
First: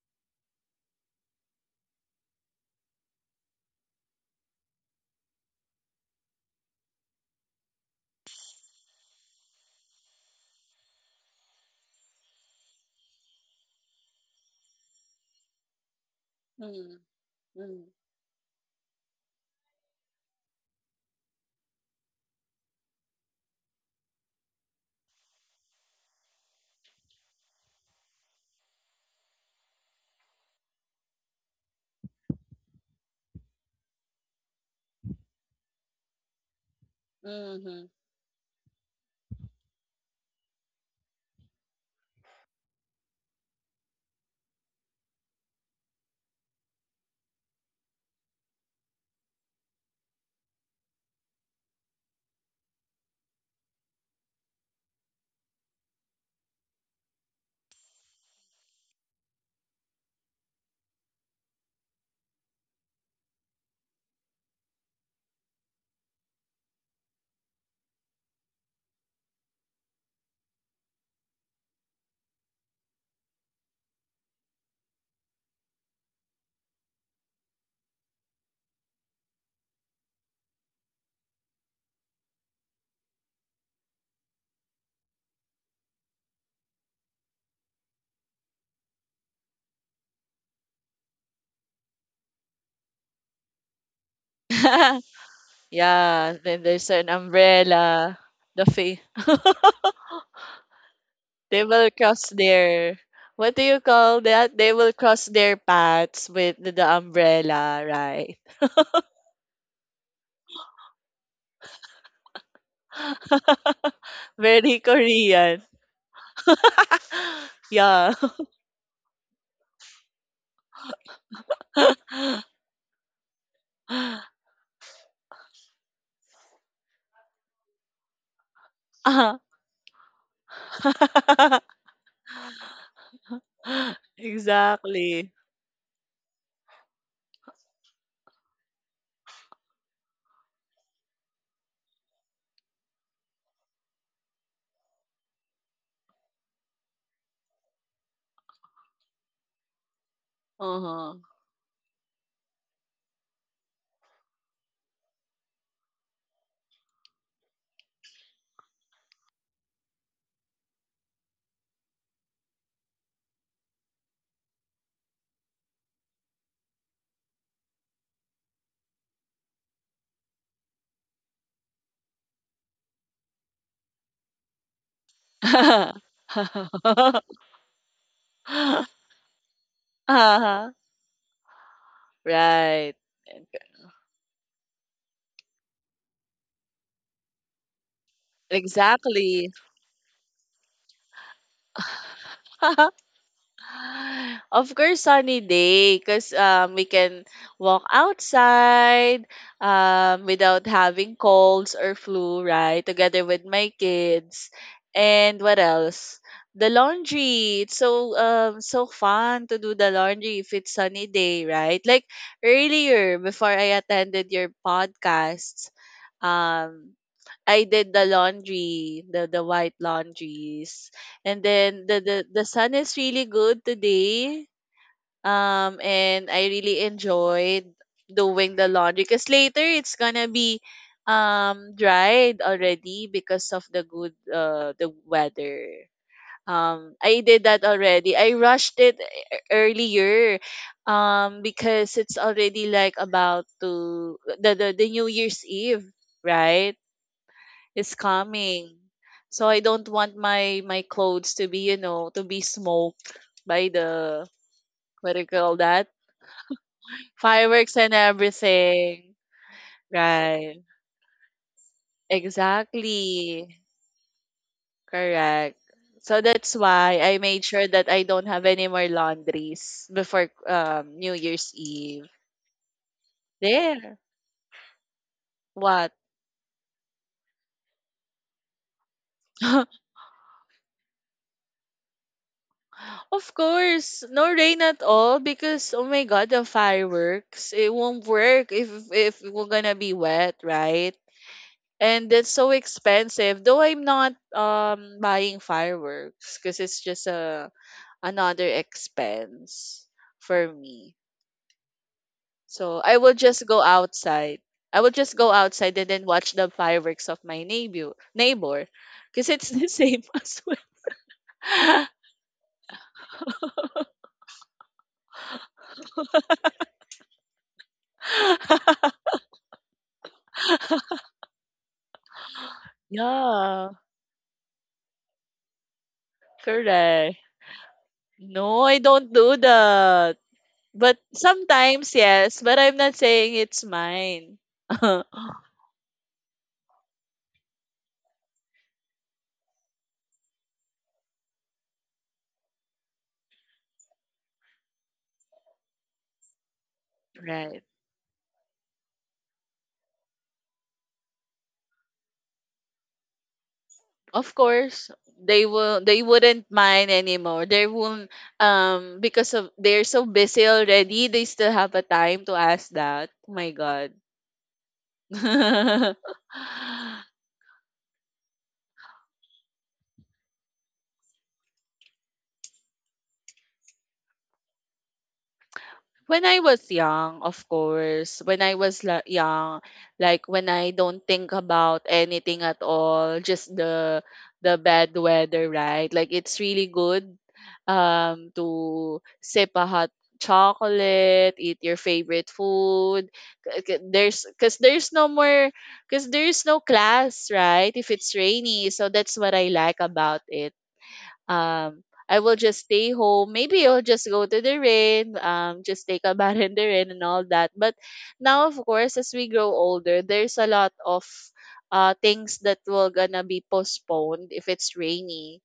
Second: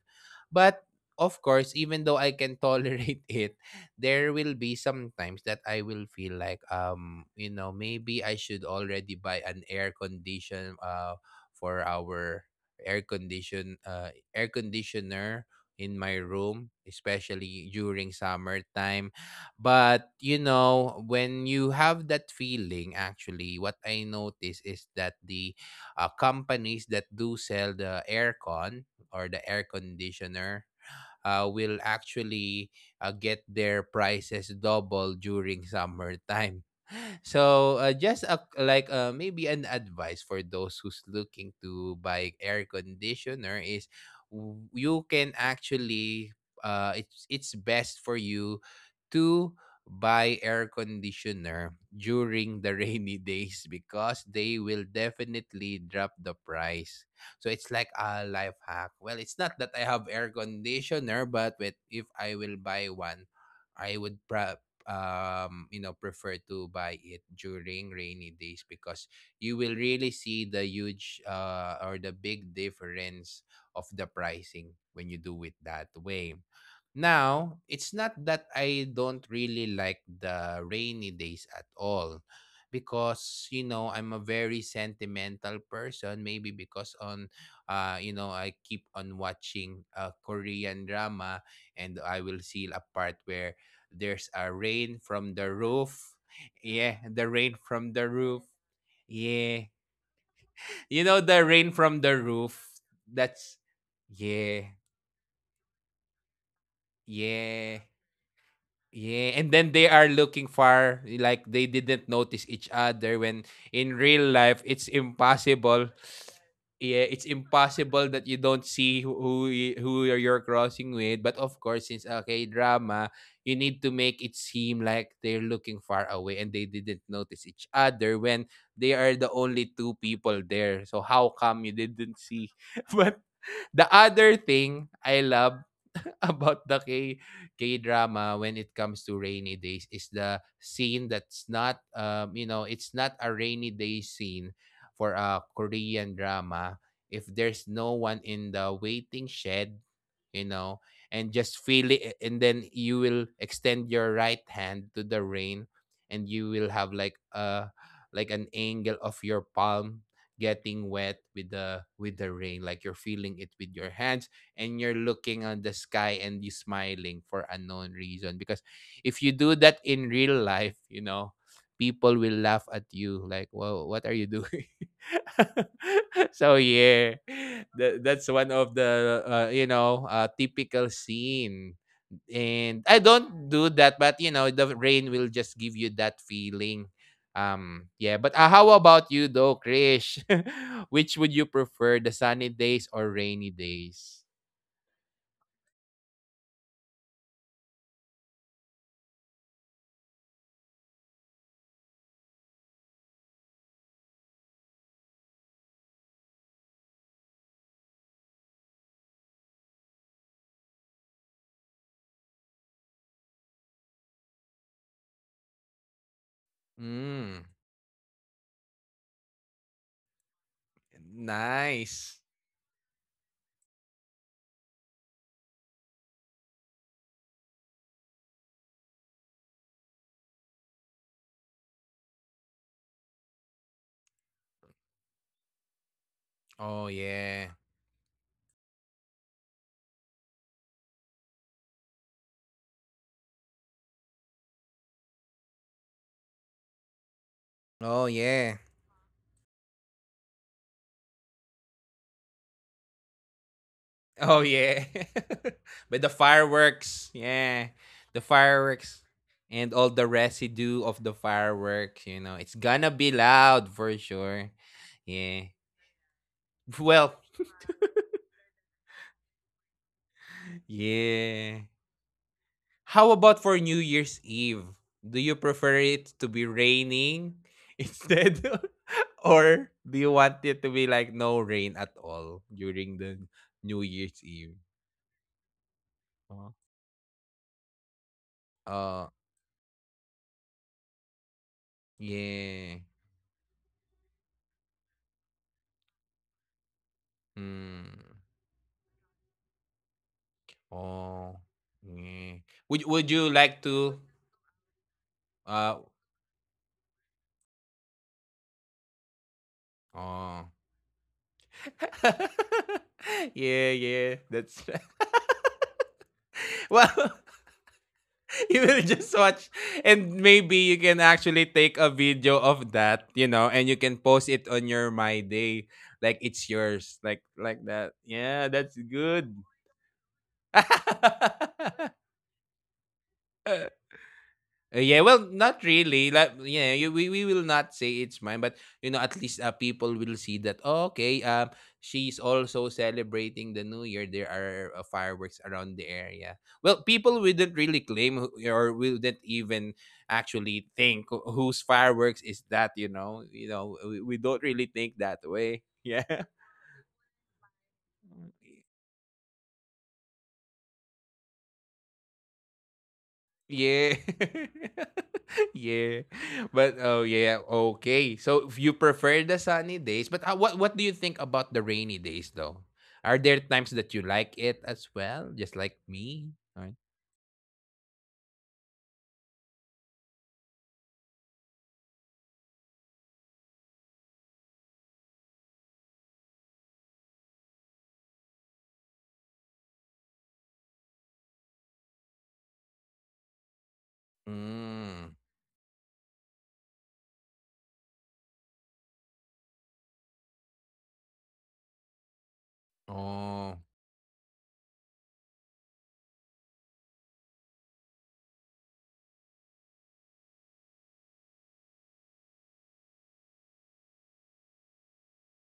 Speaker 1: But of course, even though I can tolerate it, there will be sometimes that I will feel like, um you know maybe I should already buy an air condition, uh for our air condition, uh air conditioner, in my room,
Speaker 2: Mm-hmm.
Speaker 1: especially during summertime. But you know, when you have that feeling, actually, what I notice is that the uh, companies that do sell the aircon or the air conditioner uh, will actually uh, get their prices double during summertime. So
Speaker 2: Mm-hmm.
Speaker 1: uh, just a, like uh, maybe an advice for those who's looking to buy air conditioner is, w- you can actually uh, it's it's best for you to buy air conditioner during the rainy days, because they will definitely drop the price. So it's like a life hack. Well, it's not that I have air conditioner, but with, if I will buy one, I would pro- um, you know, prefer to buy it during rainy days, because you will really see the huge uh, or the big difference of the pricing when you do it that way. Now, it's not that I don't really like the rainy days at all, because you know, I'm a very sentimental person, maybe because on, uh you know I keep on watching a Korean drama, and I will see a part where there's a rain from the roof.
Speaker 2: Yeah, then there's an
Speaker 1: Yeah, the rain from the
Speaker 2: umbrella,
Speaker 1: roof.
Speaker 2: the face.
Speaker 1: Yeah. You know the
Speaker 2: They
Speaker 1: rain
Speaker 2: will
Speaker 1: from the
Speaker 2: cross
Speaker 1: roof?
Speaker 2: their, what do
Speaker 1: That's
Speaker 2: you call that?
Speaker 1: yeah.
Speaker 2: They will cross their paths with the umbrella,
Speaker 1: Yeah.
Speaker 2: right?
Speaker 1: Yeah, and then they are looking far, like they didn't notice each other, when in real life
Speaker 2: Very
Speaker 1: it's
Speaker 2: Korean.
Speaker 1: impossible. Yeah, it's impossible
Speaker 2: Yeah.
Speaker 1: that you don't see who who, y- who you're you're crossing with. But of course, since okay drama, you need to make it seem like they're looking far away and they didn't notice each other when they are the
Speaker 2: Uh-huh.
Speaker 1: only two people there. So how come you didn't see? But the other thing I
Speaker 2: Exactly.
Speaker 1: love about the K K drama when it comes to rainy days is the scene that's not, um you know it's not a rainy day scene for a Korean drama if there's no one in the waiting shed, you know,
Speaker 2: Uh-huh.
Speaker 1: and just feel it, and then you will extend your right hand to the rain and you will have like a, like an angle of your palm getting wet with the with the rain, like you're feeling it with your hands, and you're looking on the sky and you are smiling for unknown reason, because if you do that in real life, you know, people will laugh at you like, whoa, what are you doing? So yeah, that, that's one of the uh, you know uh,
Speaker 2: Uh-huh.
Speaker 1: typical scene. And
Speaker 2: Right.
Speaker 1: I don't do that, but you know, the rain will just give you that feeling. Um yeah, but uh, how about you
Speaker 2: Exactly.
Speaker 1: though, Krish? Which would you prefer, the sunny days or rainy days?
Speaker 2: Of course, sunny day, because um, we can walk outside um, without having colds or flu, right? Together with my kids. And what else? The laundry. It's so um so fun to do the laundry if it's sunny day, right? Like earlier, before I attended your podcasts, um
Speaker 1: Mm,
Speaker 2: I did the laundry, the the white laundries. And then the
Speaker 1: nice.
Speaker 2: the, the sun is really good today. Um and I really enjoyed doing the laundry because later it's gonna be um dried already because of the good uh the weather.
Speaker 1: Oh
Speaker 2: Um I
Speaker 1: yeah.
Speaker 2: did that already. I rushed it e- earlier um because it's already like about to the the, the New Year's Eve, right? Is
Speaker 1: Oh yeah.
Speaker 2: coming. So I don't want my my clothes to be, you know, to be smoked by the,
Speaker 1: Oh yeah.
Speaker 2: what do you call that?
Speaker 1: But the fireworks, yeah.
Speaker 2: Fireworks and
Speaker 1: The fireworks
Speaker 2: everything.
Speaker 1: and all the
Speaker 2: Right.
Speaker 1: residue of the fireworks, you know, it's gonna be
Speaker 2: Exactly.
Speaker 1: loud for sure. Yeah.
Speaker 2: Correct. So that's why
Speaker 1: Well,
Speaker 2: I made sure that I don't have any more laundries before um New Year's
Speaker 1: yeah.
Speaker 2: Eve.
Speaker 1: How about for New
Speaker 2: There.
Speaker 1: Year's Eve? Do you prefer
Speaker 2: What?
Speaker 1: it to be raining instead? Or do you want it to be like no rain at all during the
Speaker 2: Of
Speaker 1: New
Speaker 2: course,
Speaker 1: Year's
Speaker 2: no
Speaker 1: Eve?
Speaker 2: rain at all, because oh my god,
Speaker 1: Uh-huh.
Speaker 2: the fireworks it won't work if
Speaker 1: Uh
Speaker 2: if we're gonna be wet, right? And that's so
Speaker 1: yeah.
Speaker 2: expensive. Though I'm not um buying fireworks, because it's just a
Speaker 1: Hmm.
Speaker 2: another expense for me.
Speaker 1: Oh. Yeah. Would
Speaker 2: So I
Speaker 1: would
Speaker 2: will
Speaker 1: you
Speaker 2: just
Speaker 1: like
Speaker 2: go
Speaker 1: to
Speaker 2: outside. I will just go
Speaker 1: uh
Speaker 2: outside and then watch the fireworks of my neighbor neighbor because it's the same
Speaker 1: oh
Speaker 2: as well.
Speaker 1: yeah, yeah. That's well you will just watch, and maybe you can actually take a video of that, you know, and you
Speaker 2: Yeah.
Speaker 1: can post it on your my day, like it's yours, like
Speaker 2: Correct.
Speaker 1: like that, yeah,
Speaker 2: No,
Speaker 1: that's
Speaker 2: I don't
Speaker 1: good.
Speaker 2: do that. But sometimes, yes, but I'm not saying it's mine.
Speaker 1: Uh, yeah, well, not really. Like, yeah, you, we we will not say it's mine, but you know, at least uh, people will see that. "Oh, okay, um, she's also celebrating the New Year. There are uh, fireworks around the area." Well, people wouldn't
Speaker 2: Right.
Speaker 1: really claim who- or wouldn't even actually think wh- whose fireworks is that. You know, you know, we, we don't
Speaker 2: Of
Speaker 1: really
Speaker 2: course,
Speaker 1: think that
Speaker 2: they
Speaker 1: way.
Speaker 2: will, they wouldn't mind anymore. They won't
Speaker 1: Yeah.
Speaker 2: um because of they're so busy already, they still have a time to ask that. Oh my
Speaker 1: Yeah.
Speaker 2: god.
Speaker 1: yeah. But oh yeah, okay. So if you prefer the sunny days, but uh, what what do you think about the rainy days though? Are there times that you like it as well, just like me?
Speaker 2: When I
Speaker 1: Right?
Speaker 2: was young, of course, when I was la- young, like when I don't think about anything at all, just the the bad weather, right? Like it's really good um to sip a hot chocolate, eat your favorite food. K- k- There's, cuz there's
Speaker 1: Mm.
Speaker 2: no more cuz there's no class, right? If it's rainy. So that's what I like about it. Um, I will just stay home.
Speaker 1: Oh.
Speaker 2: Maybe I'll just go to the rain, um, just take a bath in the rain and all that. But now, of course, as we grow older, there's a lot of uh, things that will gonna be postponed if it's rainy,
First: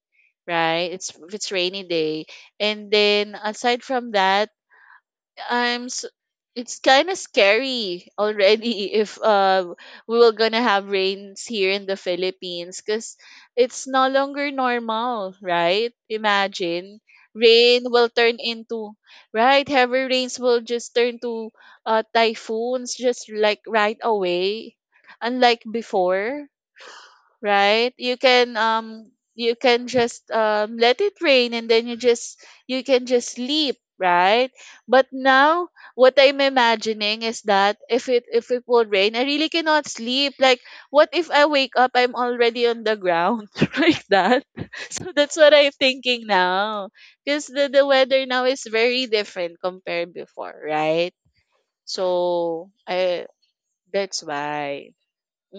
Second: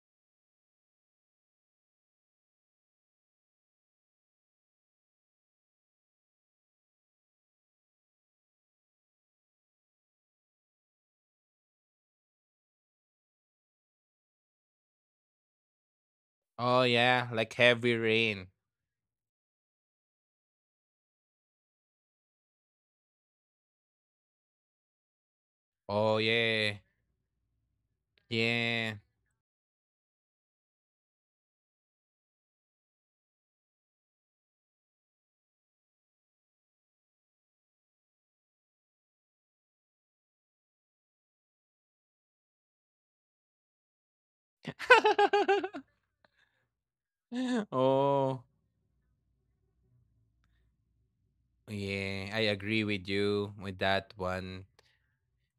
Speaker 2: right? It's if it's rainy day. And then aside from that, I'm s it's kind of scary already if uh we were gonna have rains here in the Philippines, because it's no longer normal, right?
Speaker 1: Oh
Speaker 2: Imagine
Speaker 1: yeah, like
Speaker 2: rain
Speaker 1: heavy
Speaker 2: will turn
Speaker 1: rain.
Speaker 2: into right, heavy rains will just turn to uh typhoons just like right away, unlike
Speaker 1: Oh
Speaker 2: before,
Speaker 1: yeah.
Speaker 2: right? You can
Speaker 1: Yeah.
Speaker 2: um you can just um, let it rain and then you just, you can just sleep right. But now, what I'm imagining is that if it if it will rain, I really cannot sleep. Like, what if I wake up, I'm already on the ground, like that. So that's what I'm thinking now, because the, the weather now
Speaker 1: oh.
Speaker 2: is very different compared before, right?
Speaker 1: Yeah, I
Speaker 2: So
Speaker 1: agree with
Speaker 2: I,
Speaker 1: you with that
Speaker 2: that's
Speaker 1: one.
Speaker 2: why,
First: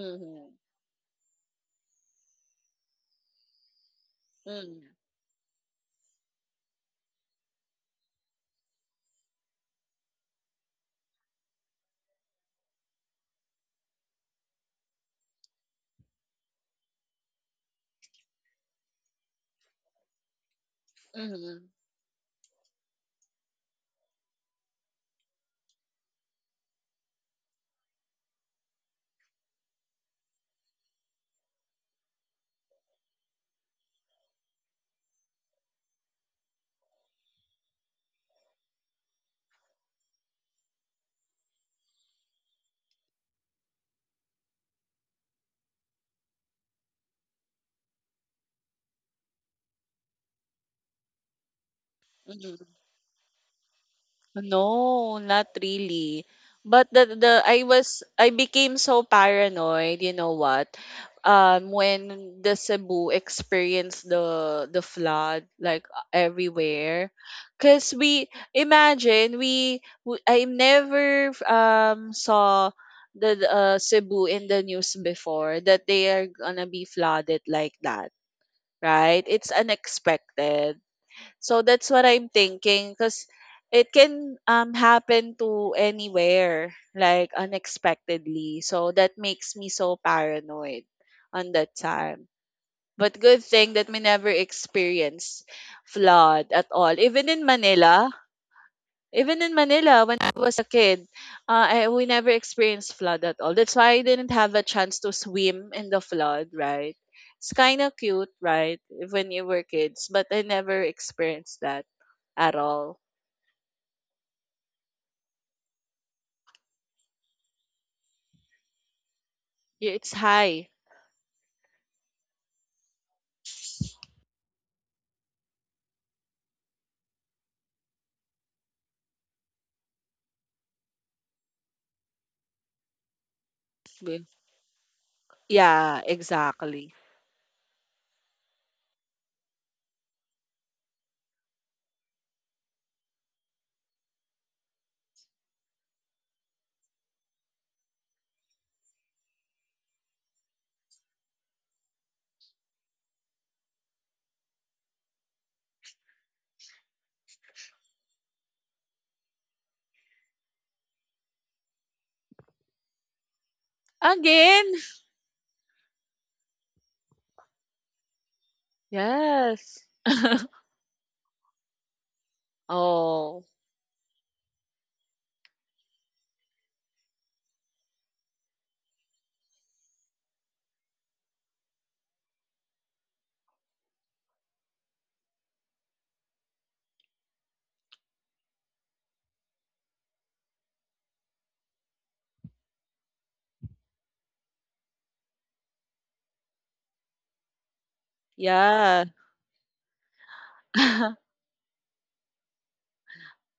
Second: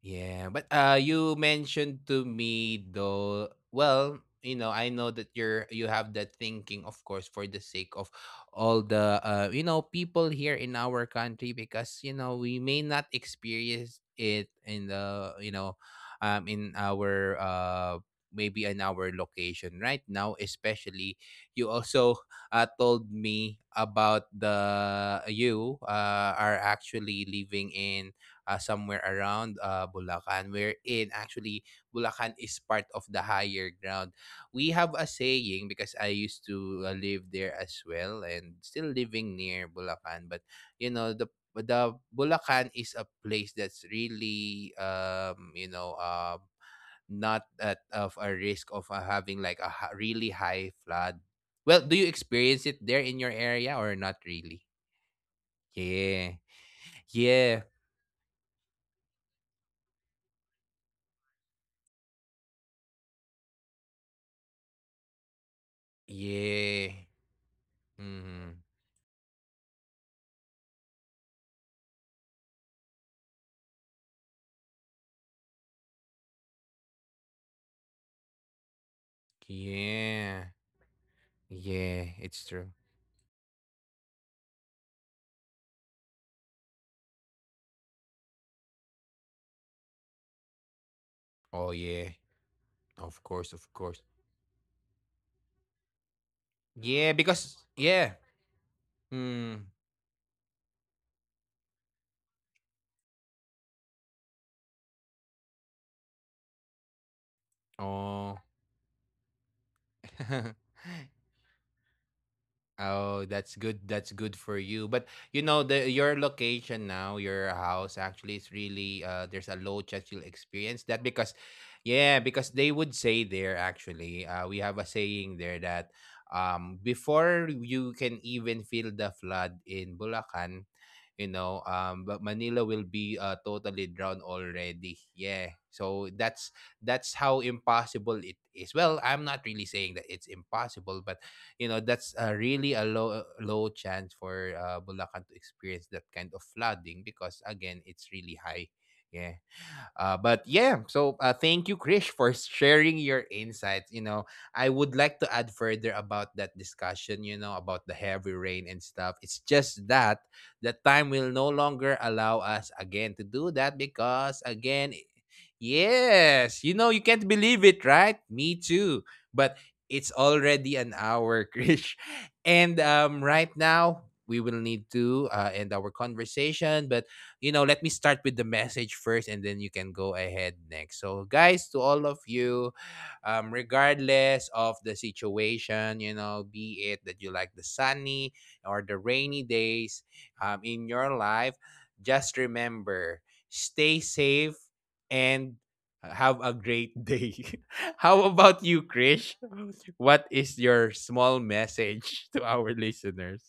Speaker 1: Yeah, but uh you mentioned to me though, well, you know,
Speaker 2: mm-hmm,
Speaker 1: I know that you're you have that thinking of course for the sake of all the uh you know people here in our country, because you know, we may not experience it in the, you know, um in our uh maybe in our location right now. Especially
Speaker 2: mm-hmm,
Speaker 1: you also uh, told me about the you uh, are actually living in uh, somewhere around uh, Bulacan, wherein actually Bulacan is part of the higher ground. We have a saying, because I used to uh, live there as well and still living near Bulacan, but you know, the the Bulacan is a place that's really, um you know uh not at of a risk of uh, having like a ha- really high flood. Well, do you
Speaker 2: mm-hmm.
Speaker 1: experience it there in your area or not really?
Speaker 2: No, not really.
Speaker 1: Yeah.
Speaker 2: But the the I
Speaker 1: Yeah.
Speaker 2: was, I became so paranoid, you know what? Um when the Cebu experienced the the flood, like
Speaker 1: Yeah.
Speaker 2: everywhere. Cause we
Speaker 1: Mhm.
Speaker 2: imagine we, we I never um saw the the, uh, Cebu in the news before, that they are gonna be flooded like that, right? It's
Speaker 1: Yeah.
Speaker 2: unexpected. So that's what
Speaker 1: Yeah,
Speaker 2: I'm
Speaker 1: it's true.
Speaker 2: thinking, because it can um happen to anywhere like unexpectedly. So that makes me so paranoid on that
Speaker 1: Oh yeah.
Speaker 2: time. But
Speaker 1: Of
Speaker 2: good
Speaker 1: course, of
Speaker 2: thing that we
Speaker 1: course.
Speaker 2: never experienced flood at all.
Speaker 1: Yeah,
Speaker 2: Even in
Speaker 1: because
Speaker 2: Manila,
Speaker 1: yeah.
Speaker 2: even in
Speaker 1: Hmm.
Speaker 2: Manila when I was a kid, uh, I, we never experienced flood at all. That's why I didn't have a chance to swim in the flood, right? It's kind of cute,
Speaker 1: Oh.
Speaker 2: right? When you were kids, but I never experienced that at all.
Speaker 1: Oh, that's good. That's good for you. But you know, the your location now, your house actually is really uh there's a low
Speaker 2: Yeah, it's
Speaker 1: chance you'll
Speaker 2: high.
Speaker 1: experience that, because yeah, because they would say there actually, uh we have a saying there that um before you can even feel the flood in Bulacan, you know, um but Manila will be uh, totally
Speaker 2: We-
Speaker 1: drowned already. Yeah,
Speaker 2: Yeah,
Speaker 1: so that's
Speaker 2: exactly.
Speaker 1: that's how impossible it is. Well, I'm not really saying that it's impossible, but you know, that's uh, really a low low chance for uh, Bulacan to experience that kind of flooding, because again, it's really high. Yeah. Uh, but yeah, so uh, thank you, Krish, for sharing your insights. You know, I would like to add further about that discussion, you know, about the heavy rain and stuff. It's just that the time will no longer allow us again to do that because,
Speaker 2: Again?
Speaker 1: again, yes, you know, you can't believe it, right? Me too. But
Speaker 2: Yes.
Speaker 1: it's already an hour, Krish. And um,
Speaker 2: Oh,
Speaker 1: right now, we will need to uh, end our conversation. But you know, let me start with the message first, and then you can go ahead next. So, guys, to all of you, um, regardless of the situation, you know, be it that you like the sunny or the rainy days um, in your life, just remember, stay safe and have a great day. How about you,
Speaker 2: yeah.
Speaker 1: Krish? What is your small message to our listeners?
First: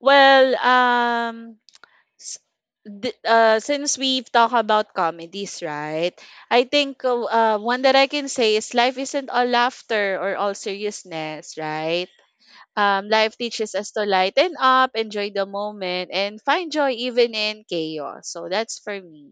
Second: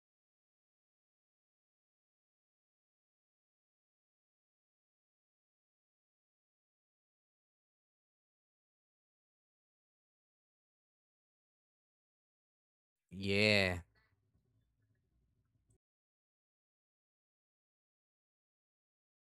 Speaker 2: Well, um, s- th- uh, since we've talked about comedies, right? I think uh, uh, one that I can say is life isn't all laughter or all seriousness, right? Um, life teaches
Speaker 1: Yeah.
Speaker 2: us to lighten up, enjoy the moment, and find joy even in chaos. So that's for me.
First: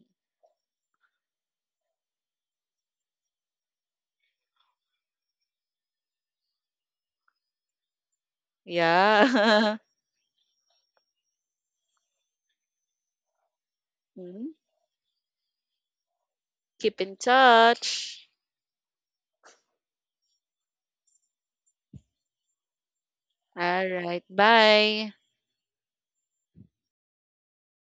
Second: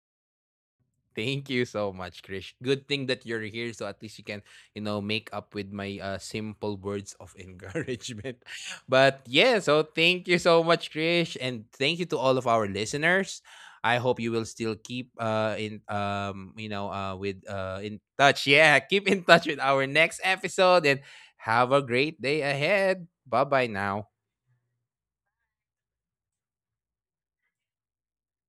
Speaker 1: Thank you so much, Krish. Good thing that you're here, so at least you can, you know, make up with my uh, simple words of encouragement. But yeah,
Speaker 2: Yeah.
Speaker 1: so thank you so much, Krish, and thank you to all of our listeners. I hope you will still keep uh in um you know
Speaker 2: Keep
Speaker 1: uh
Speaker 2: in
Speaker 1: with uh in
Speaker 2: touch.
Speaker 1: touch. Yeah, keep in touch with our next episode and have a great day ahead. Bye bye
Speaker 2: All
Speaker 1: now.
Speaker 2: right. Bye.